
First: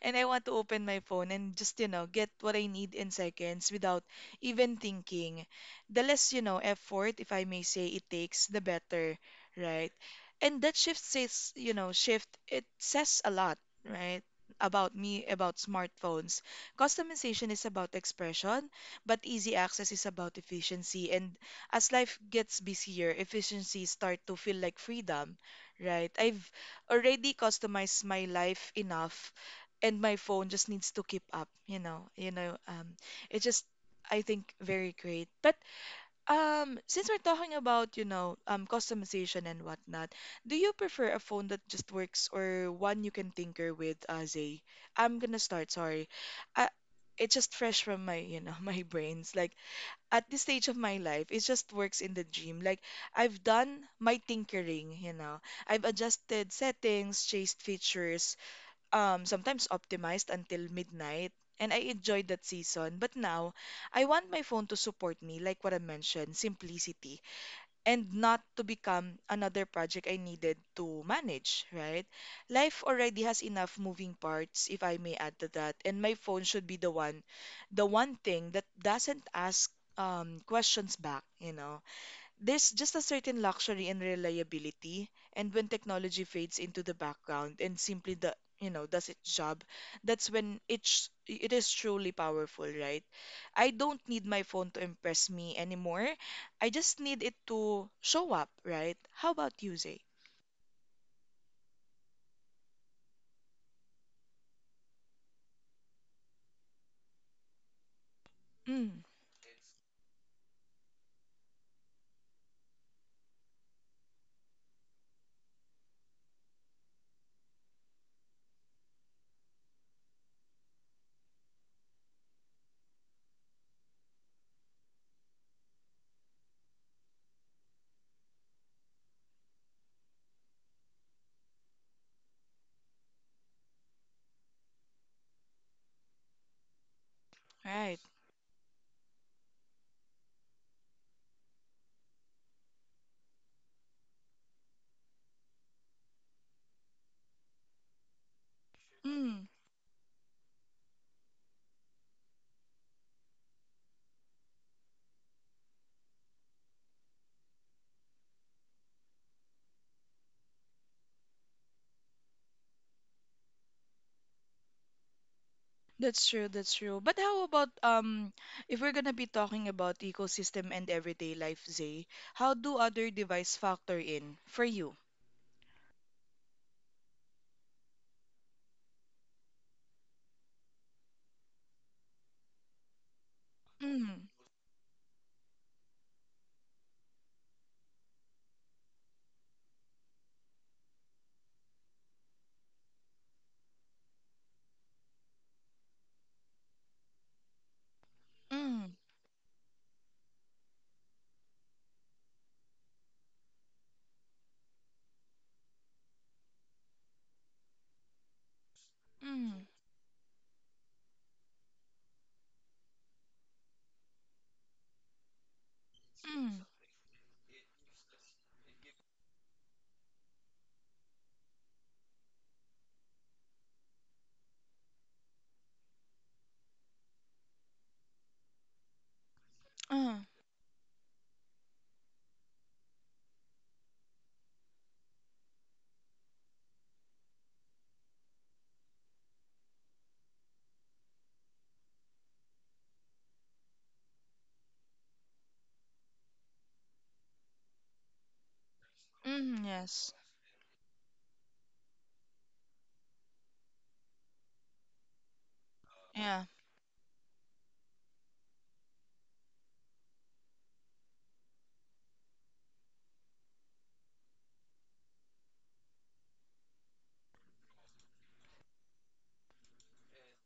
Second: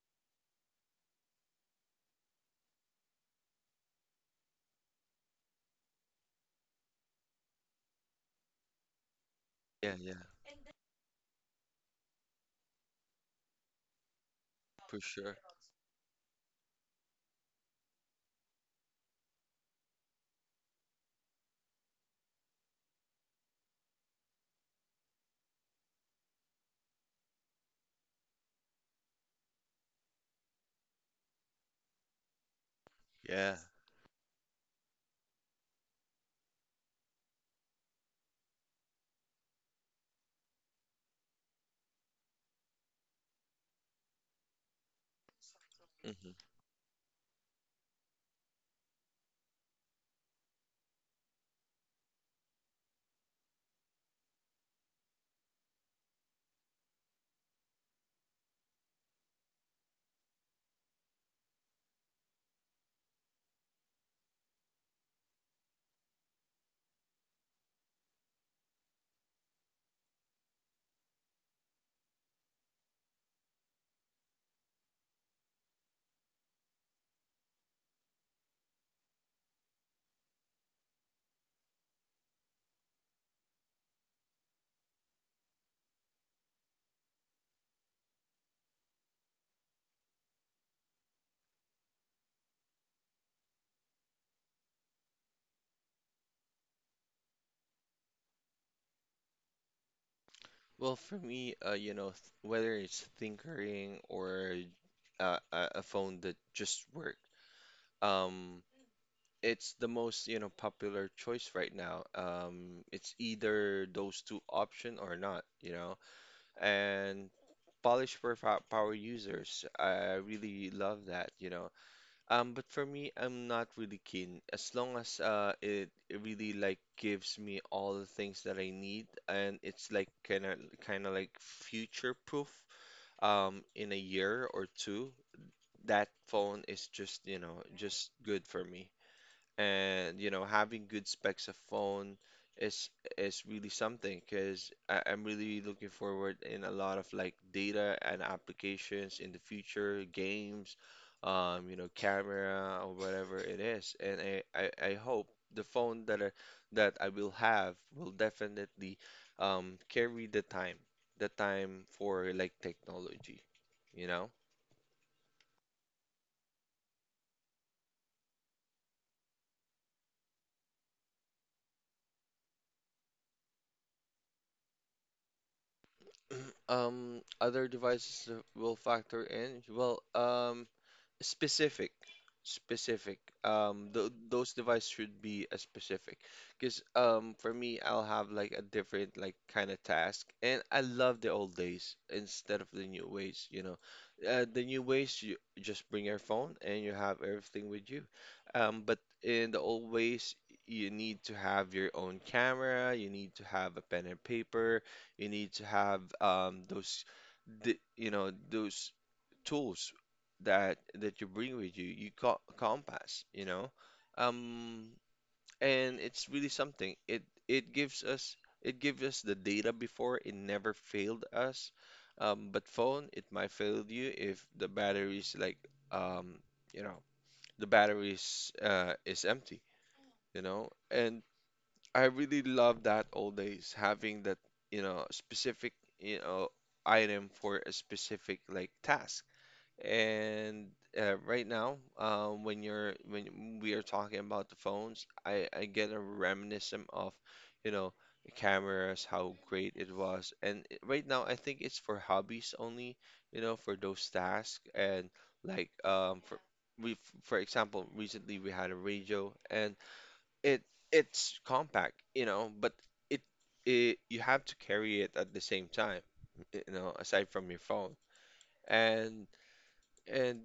Speaker 1: and I want to open my phone and just, you know, get what I need in seconds without even thinking. The less, you know, effort, if I may say, it takes, the better, right?
Speaker 2: yeah, yeah,
Speaker 1: And that shift says, you know, shift, it says a lot, right? About
Speaker 2: for
Speaker 1: me,
Speaker 2: sure.
Speaker 1: about smartphones. Customization is about expression, but easy access is about efficiency. And as life gets busier, efficiency start to feel like freedom, right? I've already customized my life enough, and my phone just needs to keep up, you know, you know, it's
Speaker 2: Yeah.
Speaker 1: just, I think, very great. But since we're talking about, you know, customization and whatnot, do you prefer a phone that just works or one you can tinker with, uh, Zay? I'm gonna start, sorry.
Speaker 2: Hmm.
Speaker 1: uh, it's just fresh from my, you know, my brains. Like at this stage of my life, it just works in the dream. Like I've done my tinkering, you know, I've adjusted settings, chased features, sometimes optimized until midnight, and I enjoyed that season. But now, I want my phone to support me, like what I mentioned, simplicity, and not to become another project I needed to manage, right? Life already has enough moving parts, if I may add to that, and my phone should be the one thing that doesn't ask questions back, you know. There's just a certain luxury and reliability, and when technology fades into the background and simply the you know does its job, that's when it is truly powerful, right? I don't need my phone to impress me anymore. I just need it to show up, right? How about you, Zay?
Speaker 2: Well, for me, you know, th whether it's tinkering or a phone that just works. Um,
Speaker 1: Mm,
Speaker 2: it's the most, you know, popular choice right now. It's either those two option or not, you know. And polish for power users, I really love that, you know. But for me, I'm not really keen. As long as it really like gives me all the things that I need, and it's like kind of like future proof. In a year or two, that phone is just, you know,
Speaker 1: right.
Speaker 2: just good for me. And you know, having good specs of phone is is really something, because I'm really looking forward in a lot of like data and applications in
Speaker 1: Mm,
Speaker 2: the future, games, you know, camera or whatever it is. And I hope the phone that I will have will definitely carry the time for like technology, you know?
Speaker 1: that's true, that's true. But how about if we're gonna be talking about ecosystem and everyday life, Zay, how do other device factor in for you?
Speaker 2: Other devices that will factor in. Well, Specific, specific. Th Those devices should be a specific, because for me, I'll have like a different like kind of task, and I love the old days instead of the new ways. You know, the new ways you just bring your phone and you have everything with you.
Speaker 1: Mm,
Speaker 2: But in the old ways, you need to have your own camera, you need to have a pen and paper, you need to have those the, you know, those
Speaker 1: mm,
Speaker 2: tools that that you bring with you. You got compass, you know, um and it's really
Speaker 1: mm,
Speaker 2: something. It gives us, it gives us the data before. It never failed us, but phone, it might fail you if the battery's like, um you know, the battery's is empty,
Speaker 1: uh,
Speaker 2: you know. And I really love that old days having that, you know, specific, you know, item for a specific like task. And right now, when you're when we are talking about the phones, I get a reminiscent of, you know, the cameras, how
Speaker 1: mm,
Speaker 2: great it
Speaker 1: yes.
Speaker 2: was. And right now, I think it's for hobbies only, you know, for those tasks. And like
Speaker 1: Yeah.
Speaker 2: we for example, recently we had a radio, and it it's compact, you know, but it, it you have to carry it at the same time, you know, aside from your phone. And and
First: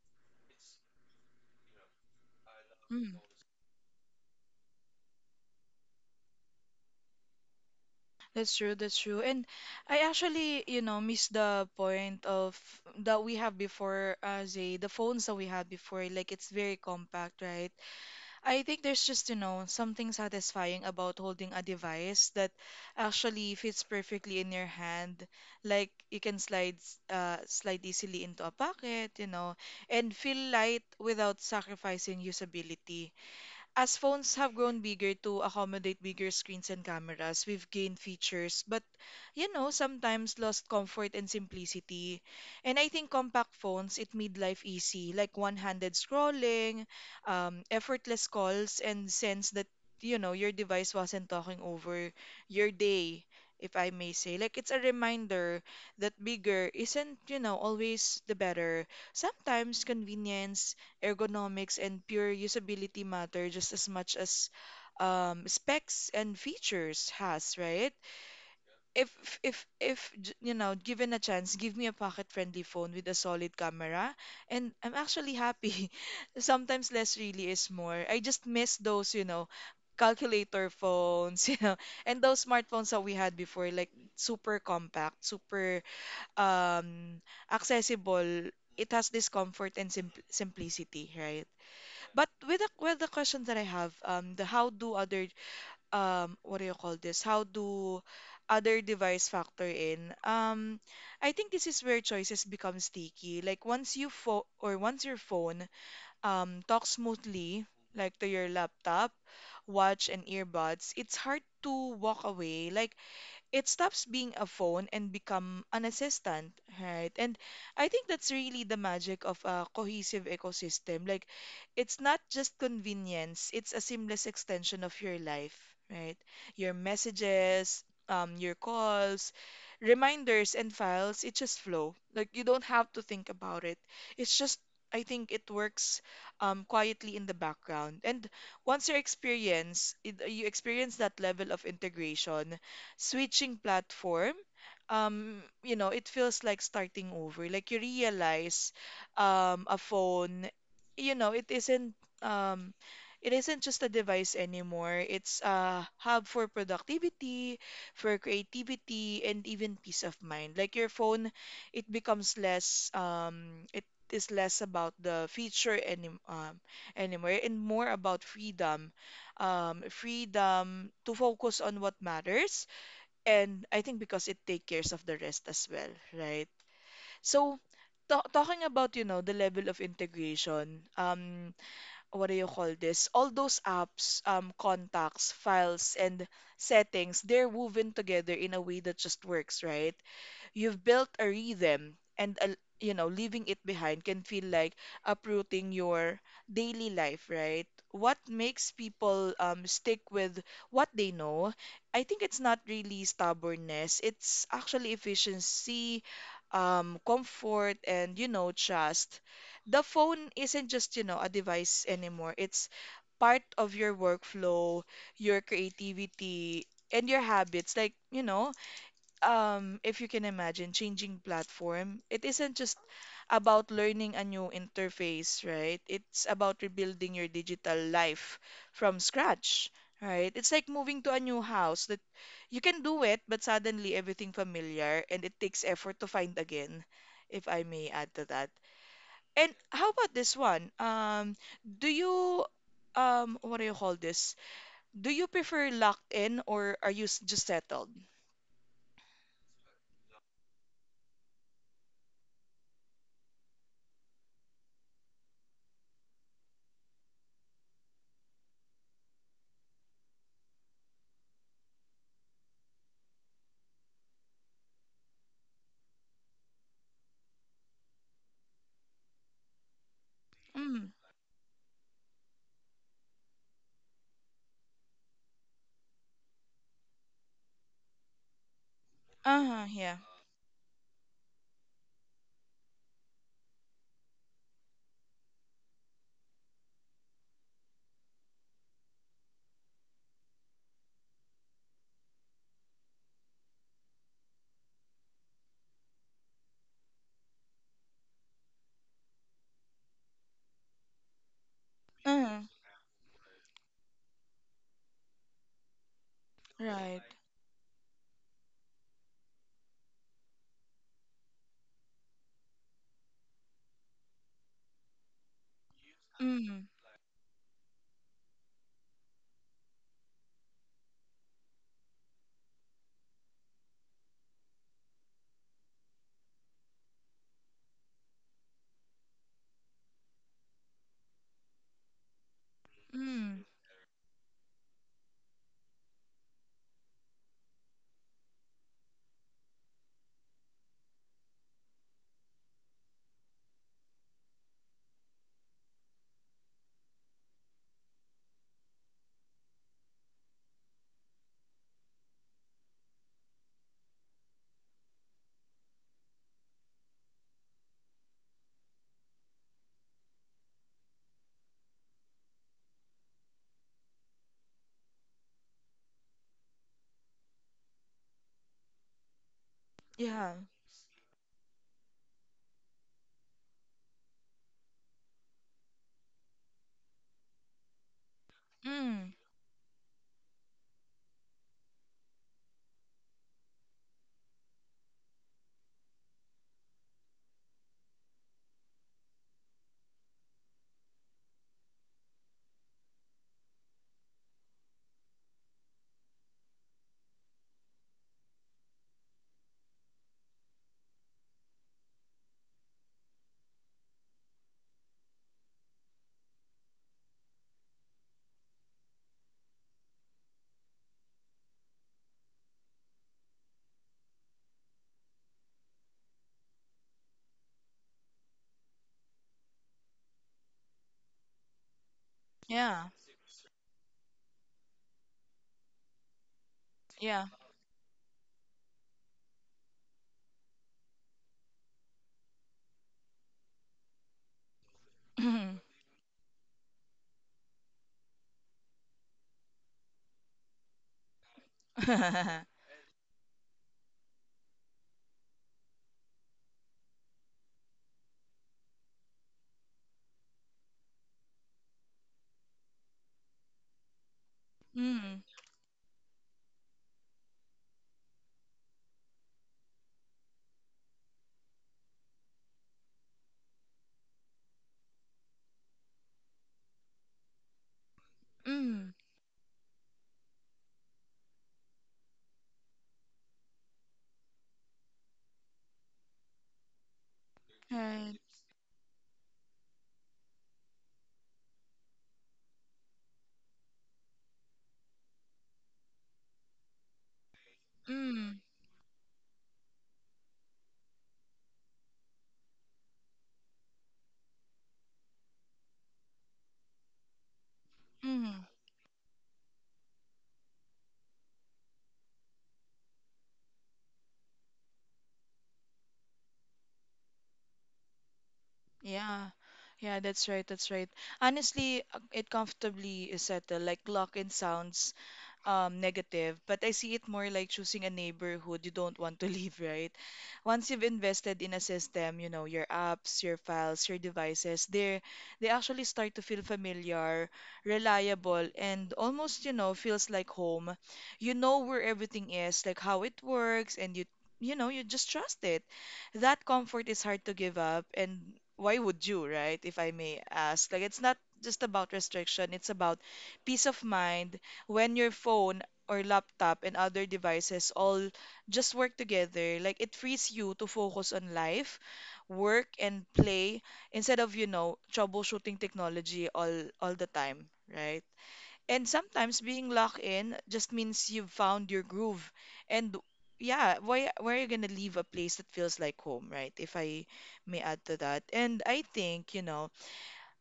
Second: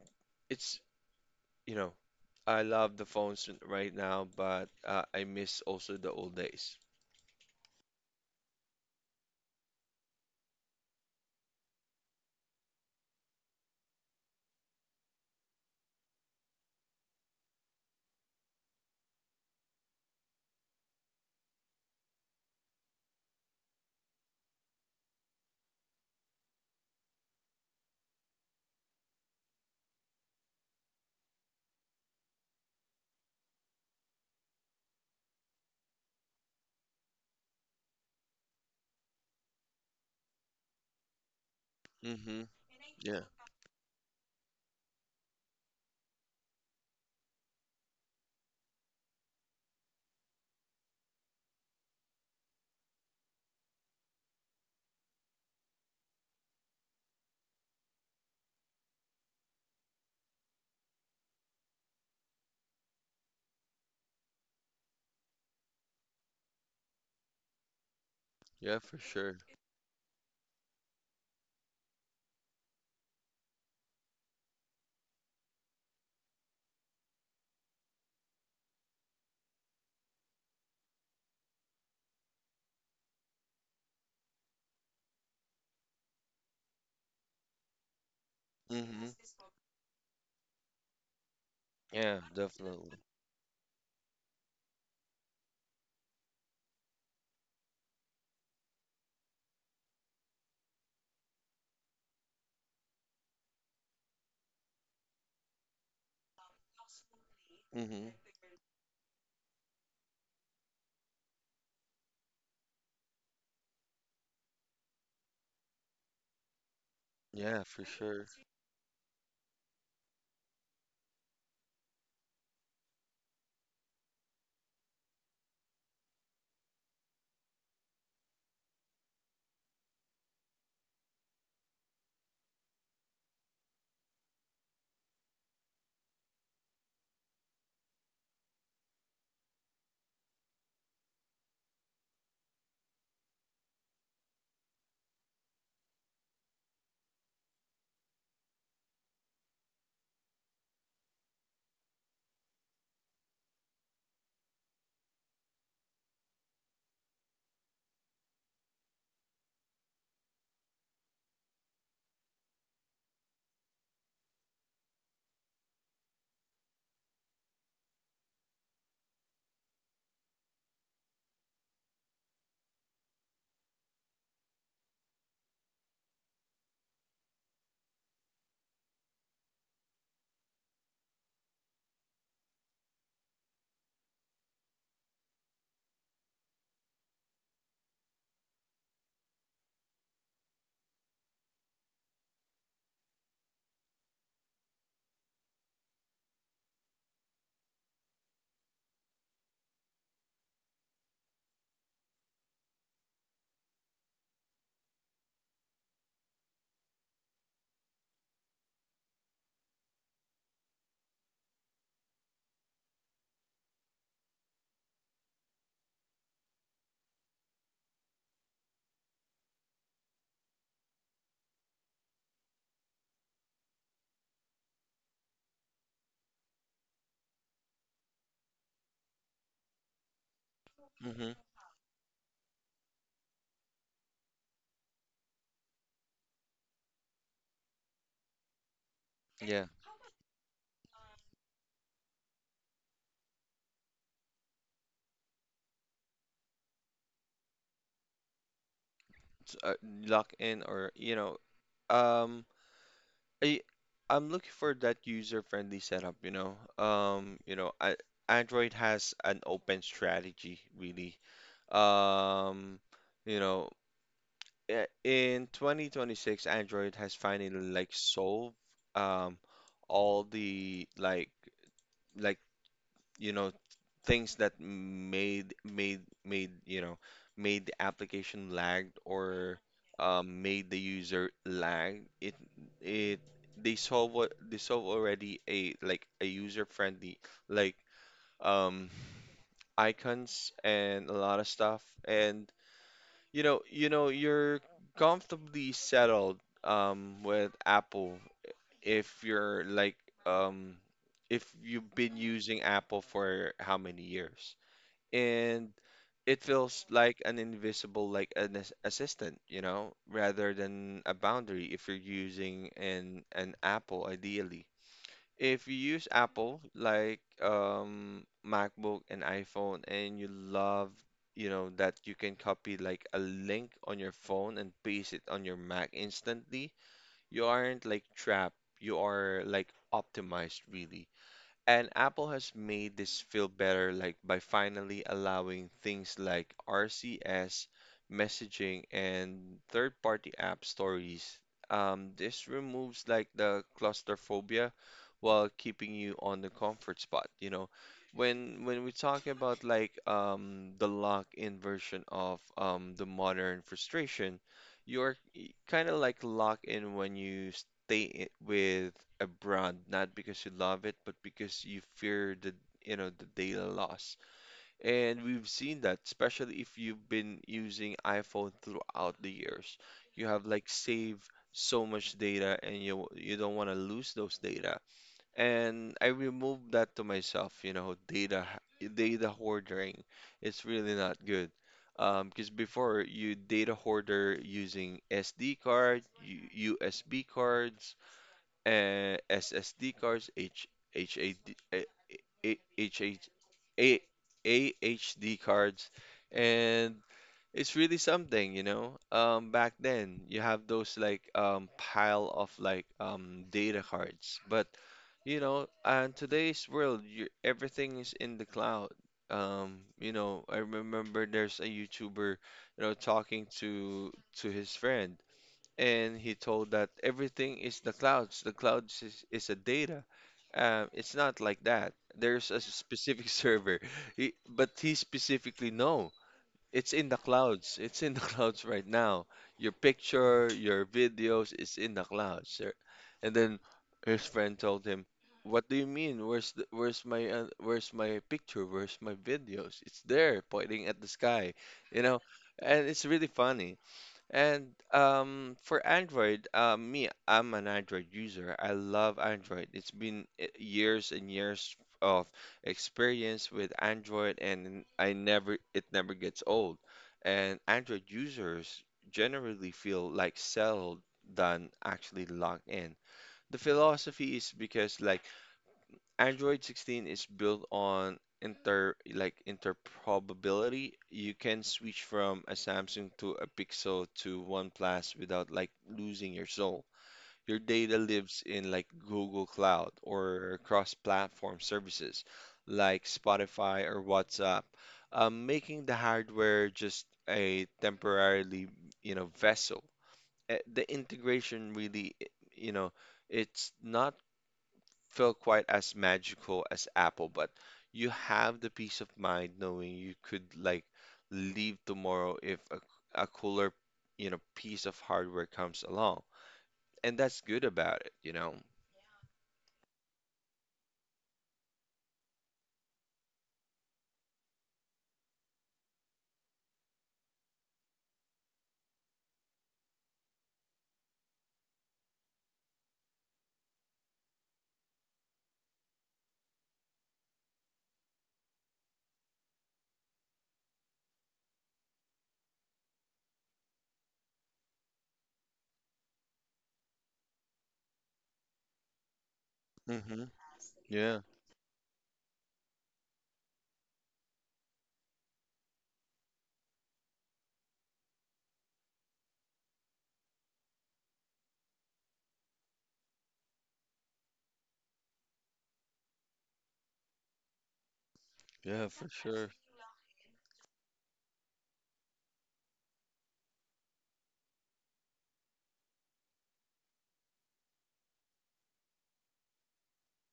Speaker 2: it's, you know, I love the
Speaker 1: Mm.
Speaker 2: phones right now, but I miss also the old days.
Speaker 1: That's true, that's true. And I actually, you know, missed the point of that we have before, Zay, the phones that we had before, like it's very compact, right? I think there's just, you know, something satisfying about holding a device that actually fits perfectly in your hand. Like you can slide, slide easily into a pocket, you know, and feel light without sacrificing usability. As phones have grown bigger to accommodate bigger screens and cameras, we've gained features, but you know, sometimes lost comfort and simplicity.
Speaker 2: Mm-hmm.
Speaker 1: And I think
Speaker 2: Yeah.
Speaker 1: compact phones, it made life easy, like one-handed scrolling, effortless calls, and sense that, you know, your device wasn't talking over your day, if I may say. Like it's a reminder that bigger isn't, you know, always the better. Sometimes convenience, ergonomics, and pure usability matter just as much as specs and features has, right?
Speaker 2: Yeah, for
Speaker 1: If
Speaker 2: sure.
Speaker 1: if j- You know, given a chance, give me a pocket-friendly phone with a solid camera, and I'm actually happy. Sometimes less really is more. I just miss those, you know, calculator phones, you know, and those smartphones that we had before, like super compact, super um accessible. It
Speaker 2: Mm-hmm.
Speaker 1: has this comfort and simplicity, right?
Speaker 2: Yeah,
Speaker 1: But with the
Speaker 2: definitely.
Speaker 1: question that I have, the how do other what do you call this? How do other device factor in? I think this is where choices become sticky. Like once you fo or once your phone talks smoothly,
Speaker 2: Mm-hmm.
Speaker 1: like to your laptop, watch and earbuds, it's hard to walk away. Like it stops being a phone and become an assistant, right? And
Speaker 2: Yeah, for
Speaker 1: I think
Speaker 2: sure.
Speaker 1: that's really the magic of a cohesive ecosystem. Like it's not just convenience, it's a seamless extension of your life, right? Your messages, your calls, reminders and files, it just flow. Like you don't have to think about it. It's just I think it works quietly in the background. And once you experience, it, you experience that level of integration, switching platform, you know, it feels like starting over. Like you realize a phone, you know, um, it isn't just a device anymore. It's a hub for productivity, for creativity, and even peace of mind. Like your phone, it becomes less it is less about the feature anymore and more about freedom, freedom to focus on what matters, and I think because it takes cares of the rest as well, right? So talking about, you know, the level of integration, what do you call this? All those apps, contacts, files, and settings, they're woven together in a way that just works, right? You've built a rhythm, and a, you know, leaving it behind can feel like uprooting your daily life, right? What makes people stick with what they know, I think it's not really stubbornness, it's actually efficiency, comfort, and you know trust. The phone isn't just you know a device anymore, it's part of your workflow, your creativity, and your habits. Like you know if you can imagine, changing platform, it isn't just about learning a new interface, right? It's about rebuilding your digital life from scratch, right? It's like moving to a
Speaker 2: Mm-hmm.
Speaker 1: new house that you can do it, but suddenly everything familiar and it takes effort to find again, if I may add to that. And
Speaker 2: Yeah.
Speaker 1: how about this one? Do you, what do you call this? Do you prefer locked in or are you just settled?
Speaker 2: So, lock in or you know, um. I I'm looking for that user-friendly setup, you know. You know, Android has an open strategy, really. Um, you know, in 2026, Android has finally like solved um all the
Speaker 1: Mm.
Speaker 2: like like you know things that made made made you know made the application lagged or
Speaker 1: Uh-huh, yeah.
Speaker 2: made the user lag it it they solve. What they solve already a like a user friendly like um icons and a lot of stuff. And you're comfortably settled with Apple if you're like um if you've been
Speaker 1: Mm,
Speaker 2: using Apple for how many years, and it feels
Speaker 1: right.
Speaker 2: like an invisible like an assistant, you know, rather than a boundary if you're using an Apple ideally. If you use Apple
Speaker 1: Mm,
Speaker 2: like MacBook and iPhone, and you love, you know, that you can copy like a link on your phone and paste it on your Mac instantly, you aren't like trapped, you are like optimized, really. And Apple has made this
Speaker 1: mm,
Speaker 2: feel better like by finally allowing things like RCS messaging and third-party app stories. This removes like the claustrophobia while keeping you on the comfort spot, you know. When we talk about like the lock-in version of the modern frustration, you're kind of like locked in when you stay with a brand not because you love it, but because you fear the, you know, the data loss. And we've seen that, especially if you've been using iPhone throughout the years. You
Speaker 1: yeah.
Speaker 2: have like saved so much data, and you don't want to lose those data. And I removed that to myself, you know, data
Speaker 1: Mm,
Speaker 2: data hoarding. It's really not good. Because before you data hoarder using SD card, U USB cards, SSD cards, H, HAD, eh, eh, HH A- AHD cards, and it's really something, you know. Back then, you have those like pile of like data cards, but you know, and today's world, you, everything is in the cloud. You know, I remember there's a YouTuber, you know, talking to his friend, and he told that everything is the clouds. The clouds is a data. It's not like that. There's a
Speaker 1: yeah,
Speaker 2: specific server. He specifically no. It's in the
Speaker 1: yeah.
Speaker 2: clouds. It's in the clouds right now. Your picture, your videos, it's in the clouds. Sir." And then his friend told him,
Speaker 1: Mm,
Speaker 2: "What do you mean? Where's where's my picture? Where's my videos? It's there, pointing at the sky, you know." And it's really funny. And for Android, me, I'm an Android user. I love Android. It's been years and years of experience with Android, and I
Speaker 1: mm,
Speaker 2: never, it never gets old. And Android users generally feel like settled than actually locked in. The philosophy is because like Android 16 is built on
Speaker 1: mm,
Speaker 2: inter like interoperability. You can switch from a Samsung to a Pixel to OnePlus without like losing your soul. Your data
Speaker 1: right.
Speaker 2: lives in like Google Cloud or cross-platform services like Spotify or WhatsApp, making the hardware just a
Speaker 1: Mm,
Speaker 2: temporarily, you know, vessel. The integration really, you know, it's not feel quite as magical as Apple, but you
Speaker 1: mm,
Speaker 2: have the peace of mind knowing you could like leave tomorrow if a cooler, you know, piece of hardware comes along. And that's good about it, you know.
Speaker 1: yeah. Yeah, that's right, that's right. Honestly, it comfortably is settled, like lock-in sounds negative, but I see it more like choosing a neighborhood you don't want to leave, right? Once you've invested in a system, you know, your apps, your files, your devices, they actually start to feel familiar, reliable, and almost, you know, feels like home. You know where everything is, like how it works, and you know, you just trust it. That comfort is hard to give up, and why would you, right? If I may
Speaker 2: Hmm.
Speaker 1: ask, like it's not
Speaker 2: Yeah,
Speaker 1: just about restriction, it's about peace of mind when your phone or laptop and other devices all just work together, like it frees you to focus on life, work, and play instead of, troubleshooting technology all the time, right? And
Speaker 2: yeah, for
Speaker 1: sometimes
Speaker 2: sure.
Speaker 1: being locked in just means you've found your groove. And yeah, why where are you gonna leave a place that feels like home, right? If I may add to that. And I think, you know,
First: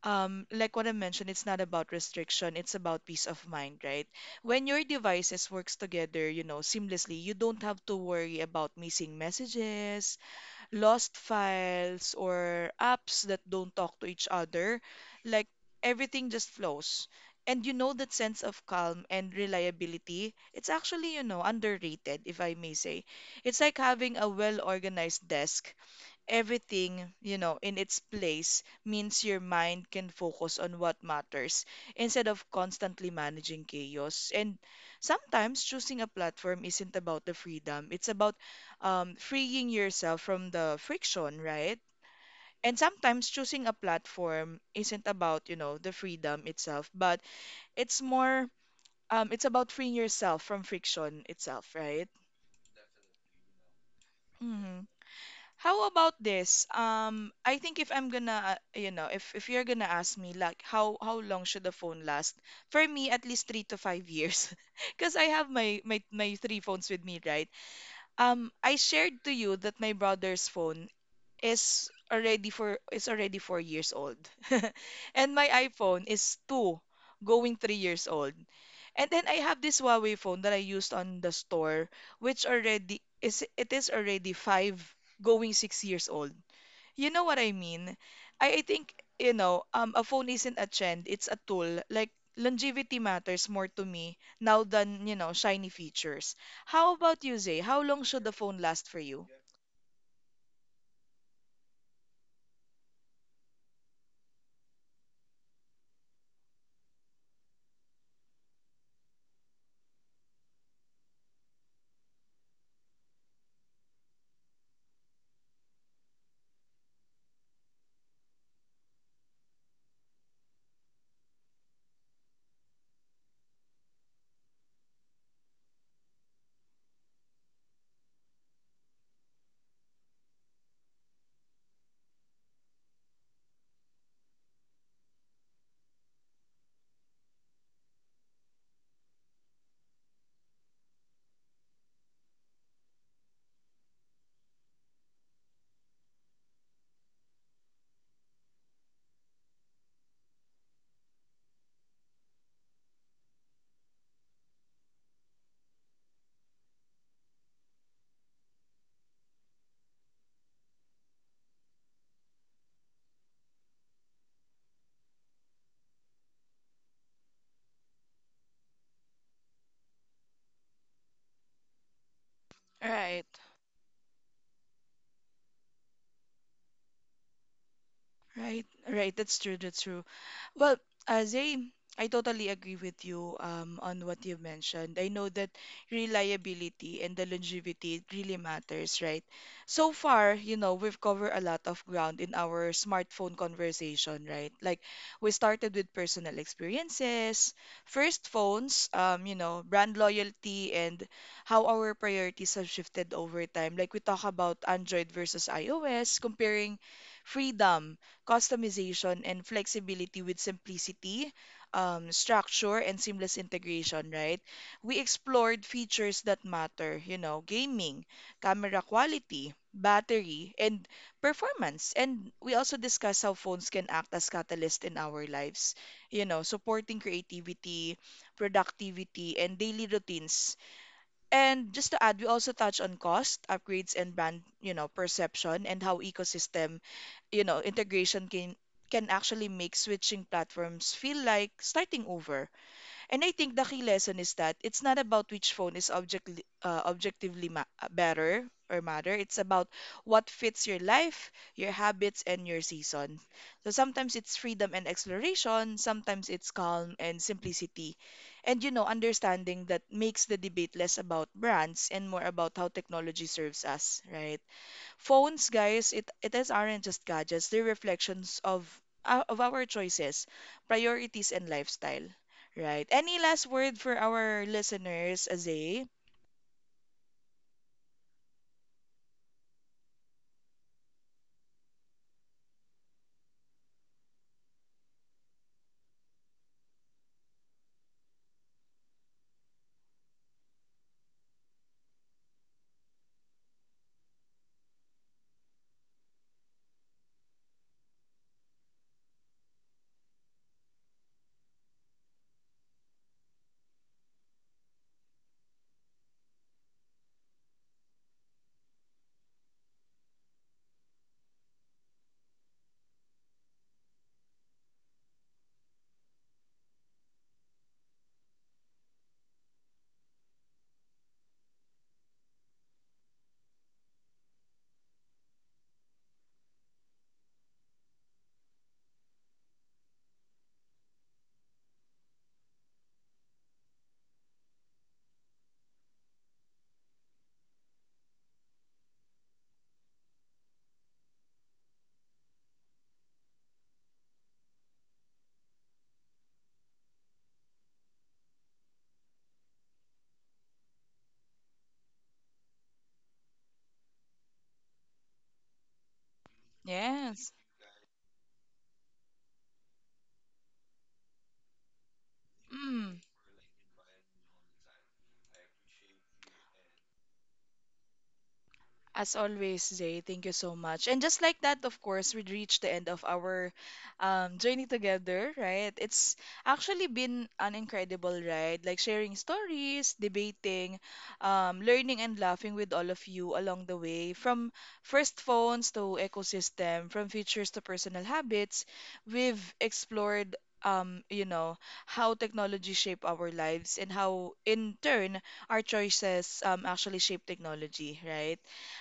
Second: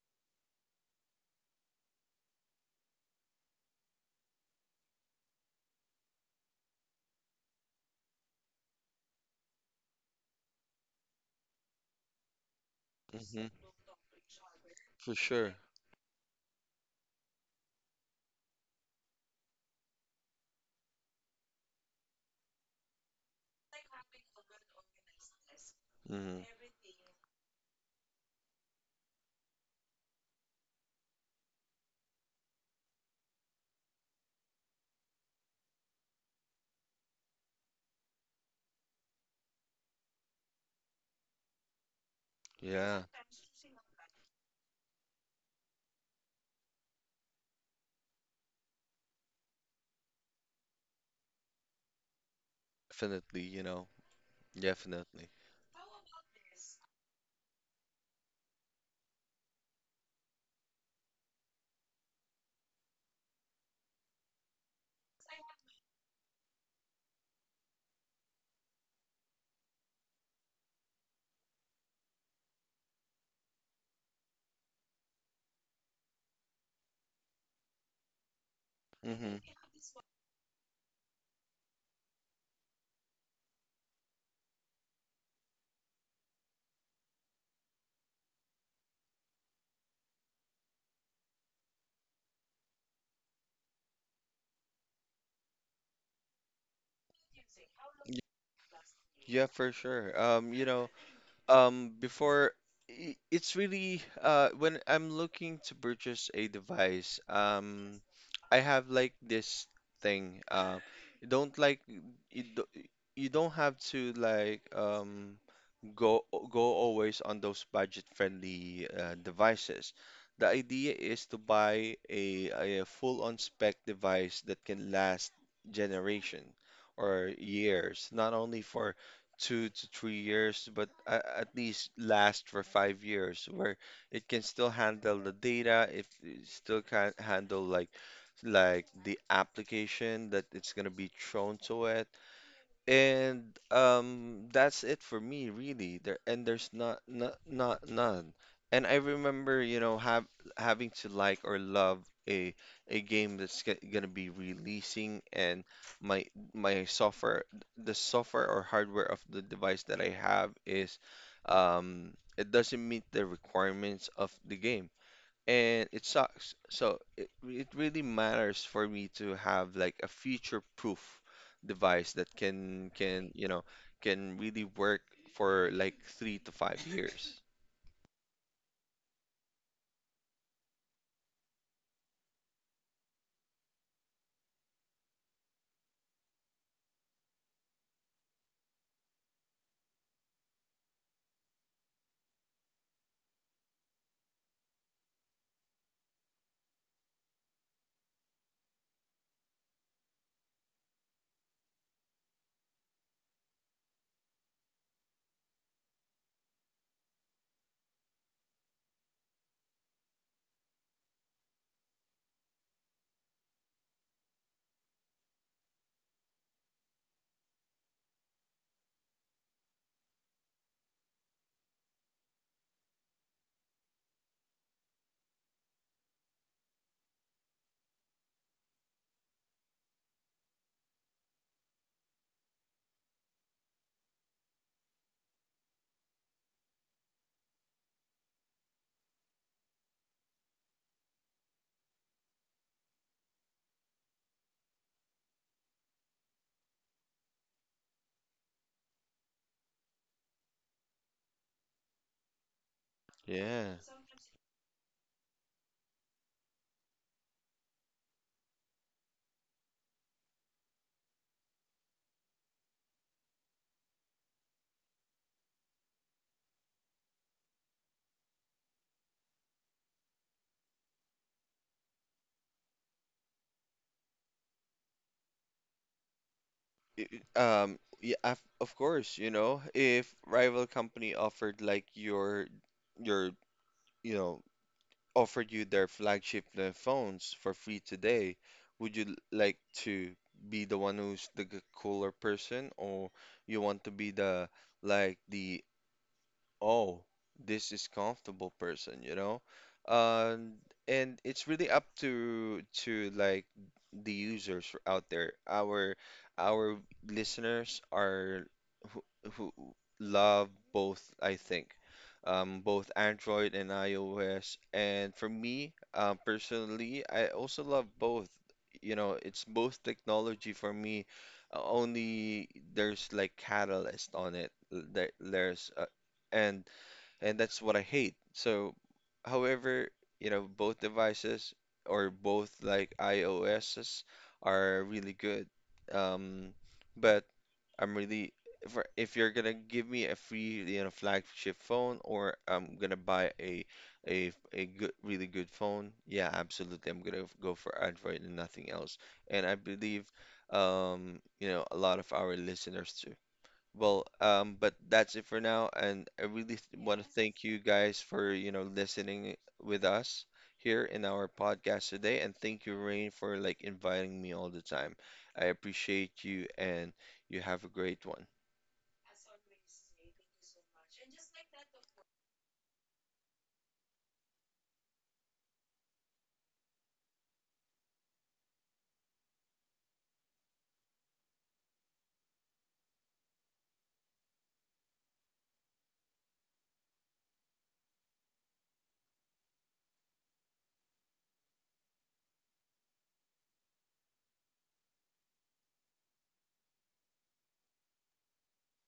Speaker 1: like what I mentioned, it's not about restriction, it's about peace of mind, right? When your devices works together, you know, seamlessly, you don't have to worry about missing messages, lost files, or apps that
Speaker 2: Hmm.
Speaker 1: don't talk to each other.
Speaker 2: For
Speaker 1: Like
Speaker 2: sure.
Speaker 1: everything just flows. And you know that sense of calm and reliability, it's actually, you know, underrated, if I may say. It's like having a well-organized desk,
Speaker 2: Hmm.
Speaker 1: everything, you know, in its place means your mind can focus on what matters instead of constantly managing chaos. And sometimes choosing a platform isn't about the freedom, it's about freeing yourself from the friction, right? And
Speaker 2: Yeah,
Speaker 1: sometimes choosing a platform isn't about, you know, the freedom itself, but it's more, it's about freeing yourself from friction itself, right?
Speaker 2: definitely, you know,
Speaker 1: Mm-hmm.
Speaker 2: definitely.
Speaker 1: How about this? I think if I'm gonna, you know, if you're gonna ask me like how long should the phone last? For me, at least 3 to 5 years, because I have my three phones with me, right? I shared to you that my brother's phone is already 4 years old. And my iPhone is two, going 3 years old. And then I
Speaker 2: Hmm.
Speaker 1: have this Huawei phone that I used on the store, which already is it is already five, going 6 years old. You know what I mean? I think, a phone isn't a trend, it's a tool. Like longevity matters more to me now than, you know, shiny features. How about you, Zay? How long should the phone last for you?
Speaker 2: Yeah, for sure. You know, before it's really when I'm looking to purchase a device, I have like this thing. You don't like you do, you don't have to like go go always on those budget-friendly devices. The idea is to buy a full-on spec device that can last generation or years, not only for 2 to 3 years, but at least last for 5 years, where it can still handle the data, if it still can handle like the application that it's gonna be thrown to it. And that's it for me, really. There and there's not not not none. And I remember, you know, have having to like or love a game that's g gonna be releasing, and my my software, the software or hardware of the device that I have is, it doesn't meet the requirements of the game, and it sucks. So it really matters for me to have like a future-proof device that can
Speaker 1: Right.
Speaker 2: you know can really work for like 3 to 5 years.
Speaker 1: Right, right. That's true. That's true. Well, Zay, I totally agree with you on what you mentioned. I know that reliability and the longevity it really matters, right? So far, you know, we've covered a lot of ground in our smartphone conversation, right? Like we started with personal experiences, first phones, you know, brand loyalty, and how our priorities have shifted over time. Like we talk about Android versus iOS, comparing freedom, customization, and flexibility with simplicity, structure, and seamless integration, right? We explored features that matter, you know, gaming, camera quality, battery, and performance. And we also discussed how phones can act as catalyst in our lives, you know, supporting creativity, productivity, and daily routines, and just to add, we also touch on cost, upgrades, and brand, you know, perception and how ecosystem, you know, integration can actually make switching platforms feel like starting over. And I think the key lesson is that it's not about which phone is objectively better or matter. It's about what fits your life, your habits, and your season.
Speaker 2: Yeah.
Speaker 1: So sometimes it's freedom and exploration, sometimes it's calm and simplicity. And you know, understanding that makes the debate less about brands and more about how technology serves us, right? Phones, guys, it is aren't just gadgets. They're reflections of our choices, priorities, and lifestyle. Right? Any last word for our listeners, Azay?
Speaker 2: I- Yeah. Of course. You know, if rival company offered like your you know offered you their flagship phones for free today, would you like to be the one who's the cooler person, or you want to be the like the oh, this is comfortable person, you know? Um, and it's really up to like the users out there. Our listeners are who, who love both, I think. Both Android and iOS. And for me, personally, I also love both. You know, it's both technology for me. Only there's like catalyst on it. There, there's and and that's what I hate. So, however, you know, both devices or both like iOSs are really good. Um, but I'm really, if you're gonna give me a free, you know, flagship phone, or I'm gonna buy a good really good phone, yeah, absolutely, I'm gonna go for Android and nothing else. And I believe you know, a lot of our listeners too. Well, but that's it for now, and I really want to
Speaker 1: Yes.
Speaker 2: thank you guys for, you know, listening with us here in our podcast today, and thank you,
Speaker 1: Mm.
Speaker 2: Rain, for like inviting me all the time. I appreciate you, and you have a great one.
Speaker 1: As always, Jay, thank you so much. And just like that, of course, we reached the end of our journey together, right? It's actually been an incredible ride, like sharing stories, debating, learning, and laughing with all of you along the way. From first phones to ecosystem, from features to personal habits, we've explored. You know how technology shape our lives and how in turn our choices actually shape technology, right?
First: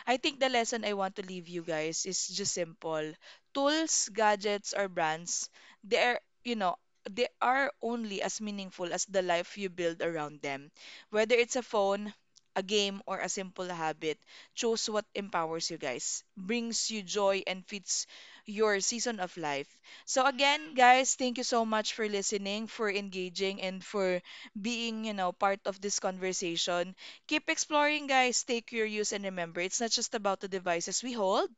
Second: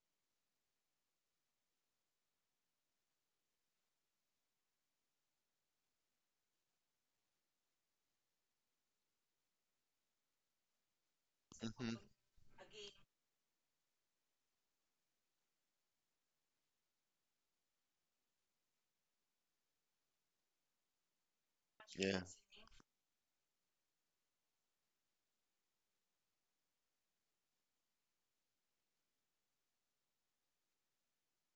Speaker 1: I think the lesson I want to leave you guys is just simple. Tools, gadgets, or brands, they are, you know, they are only as meaningful as the life you build around them. Whether it's a
Speaker 2: Hmm.
Speaker 1: phone, a game, or a simple habit, choose what empowers you guys, brings you joy, and fits your season of life. So again, guys, thank you so much for
Speaker 2: Yeah,
Speaker 1: listening, for engaging, and for being, you know, part of this conversation. Keep exploring, guys. Stay curious and remember, it's not just about the devices we hold,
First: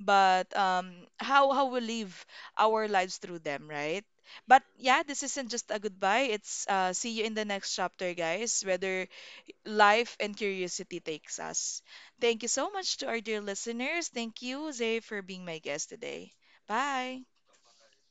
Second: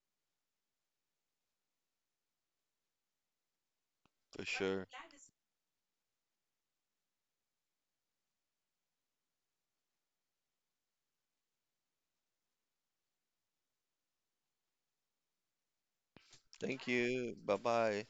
Speaker 1: but how we live our lives through them, right?
Speaker 2: for
Speaker 1: But
Speaker 2: sure.
Speaker 1: yeah, this isn't just a goodbye. It's see you in the next chapter, guys. Whether life and curiosity takes us. Thank you so much to our dear listeners. Thank you, Zay, for being my guest today.
Speaker 2: Thank
Speaker 1: Bye.
Speaker 2: you. Bye bye.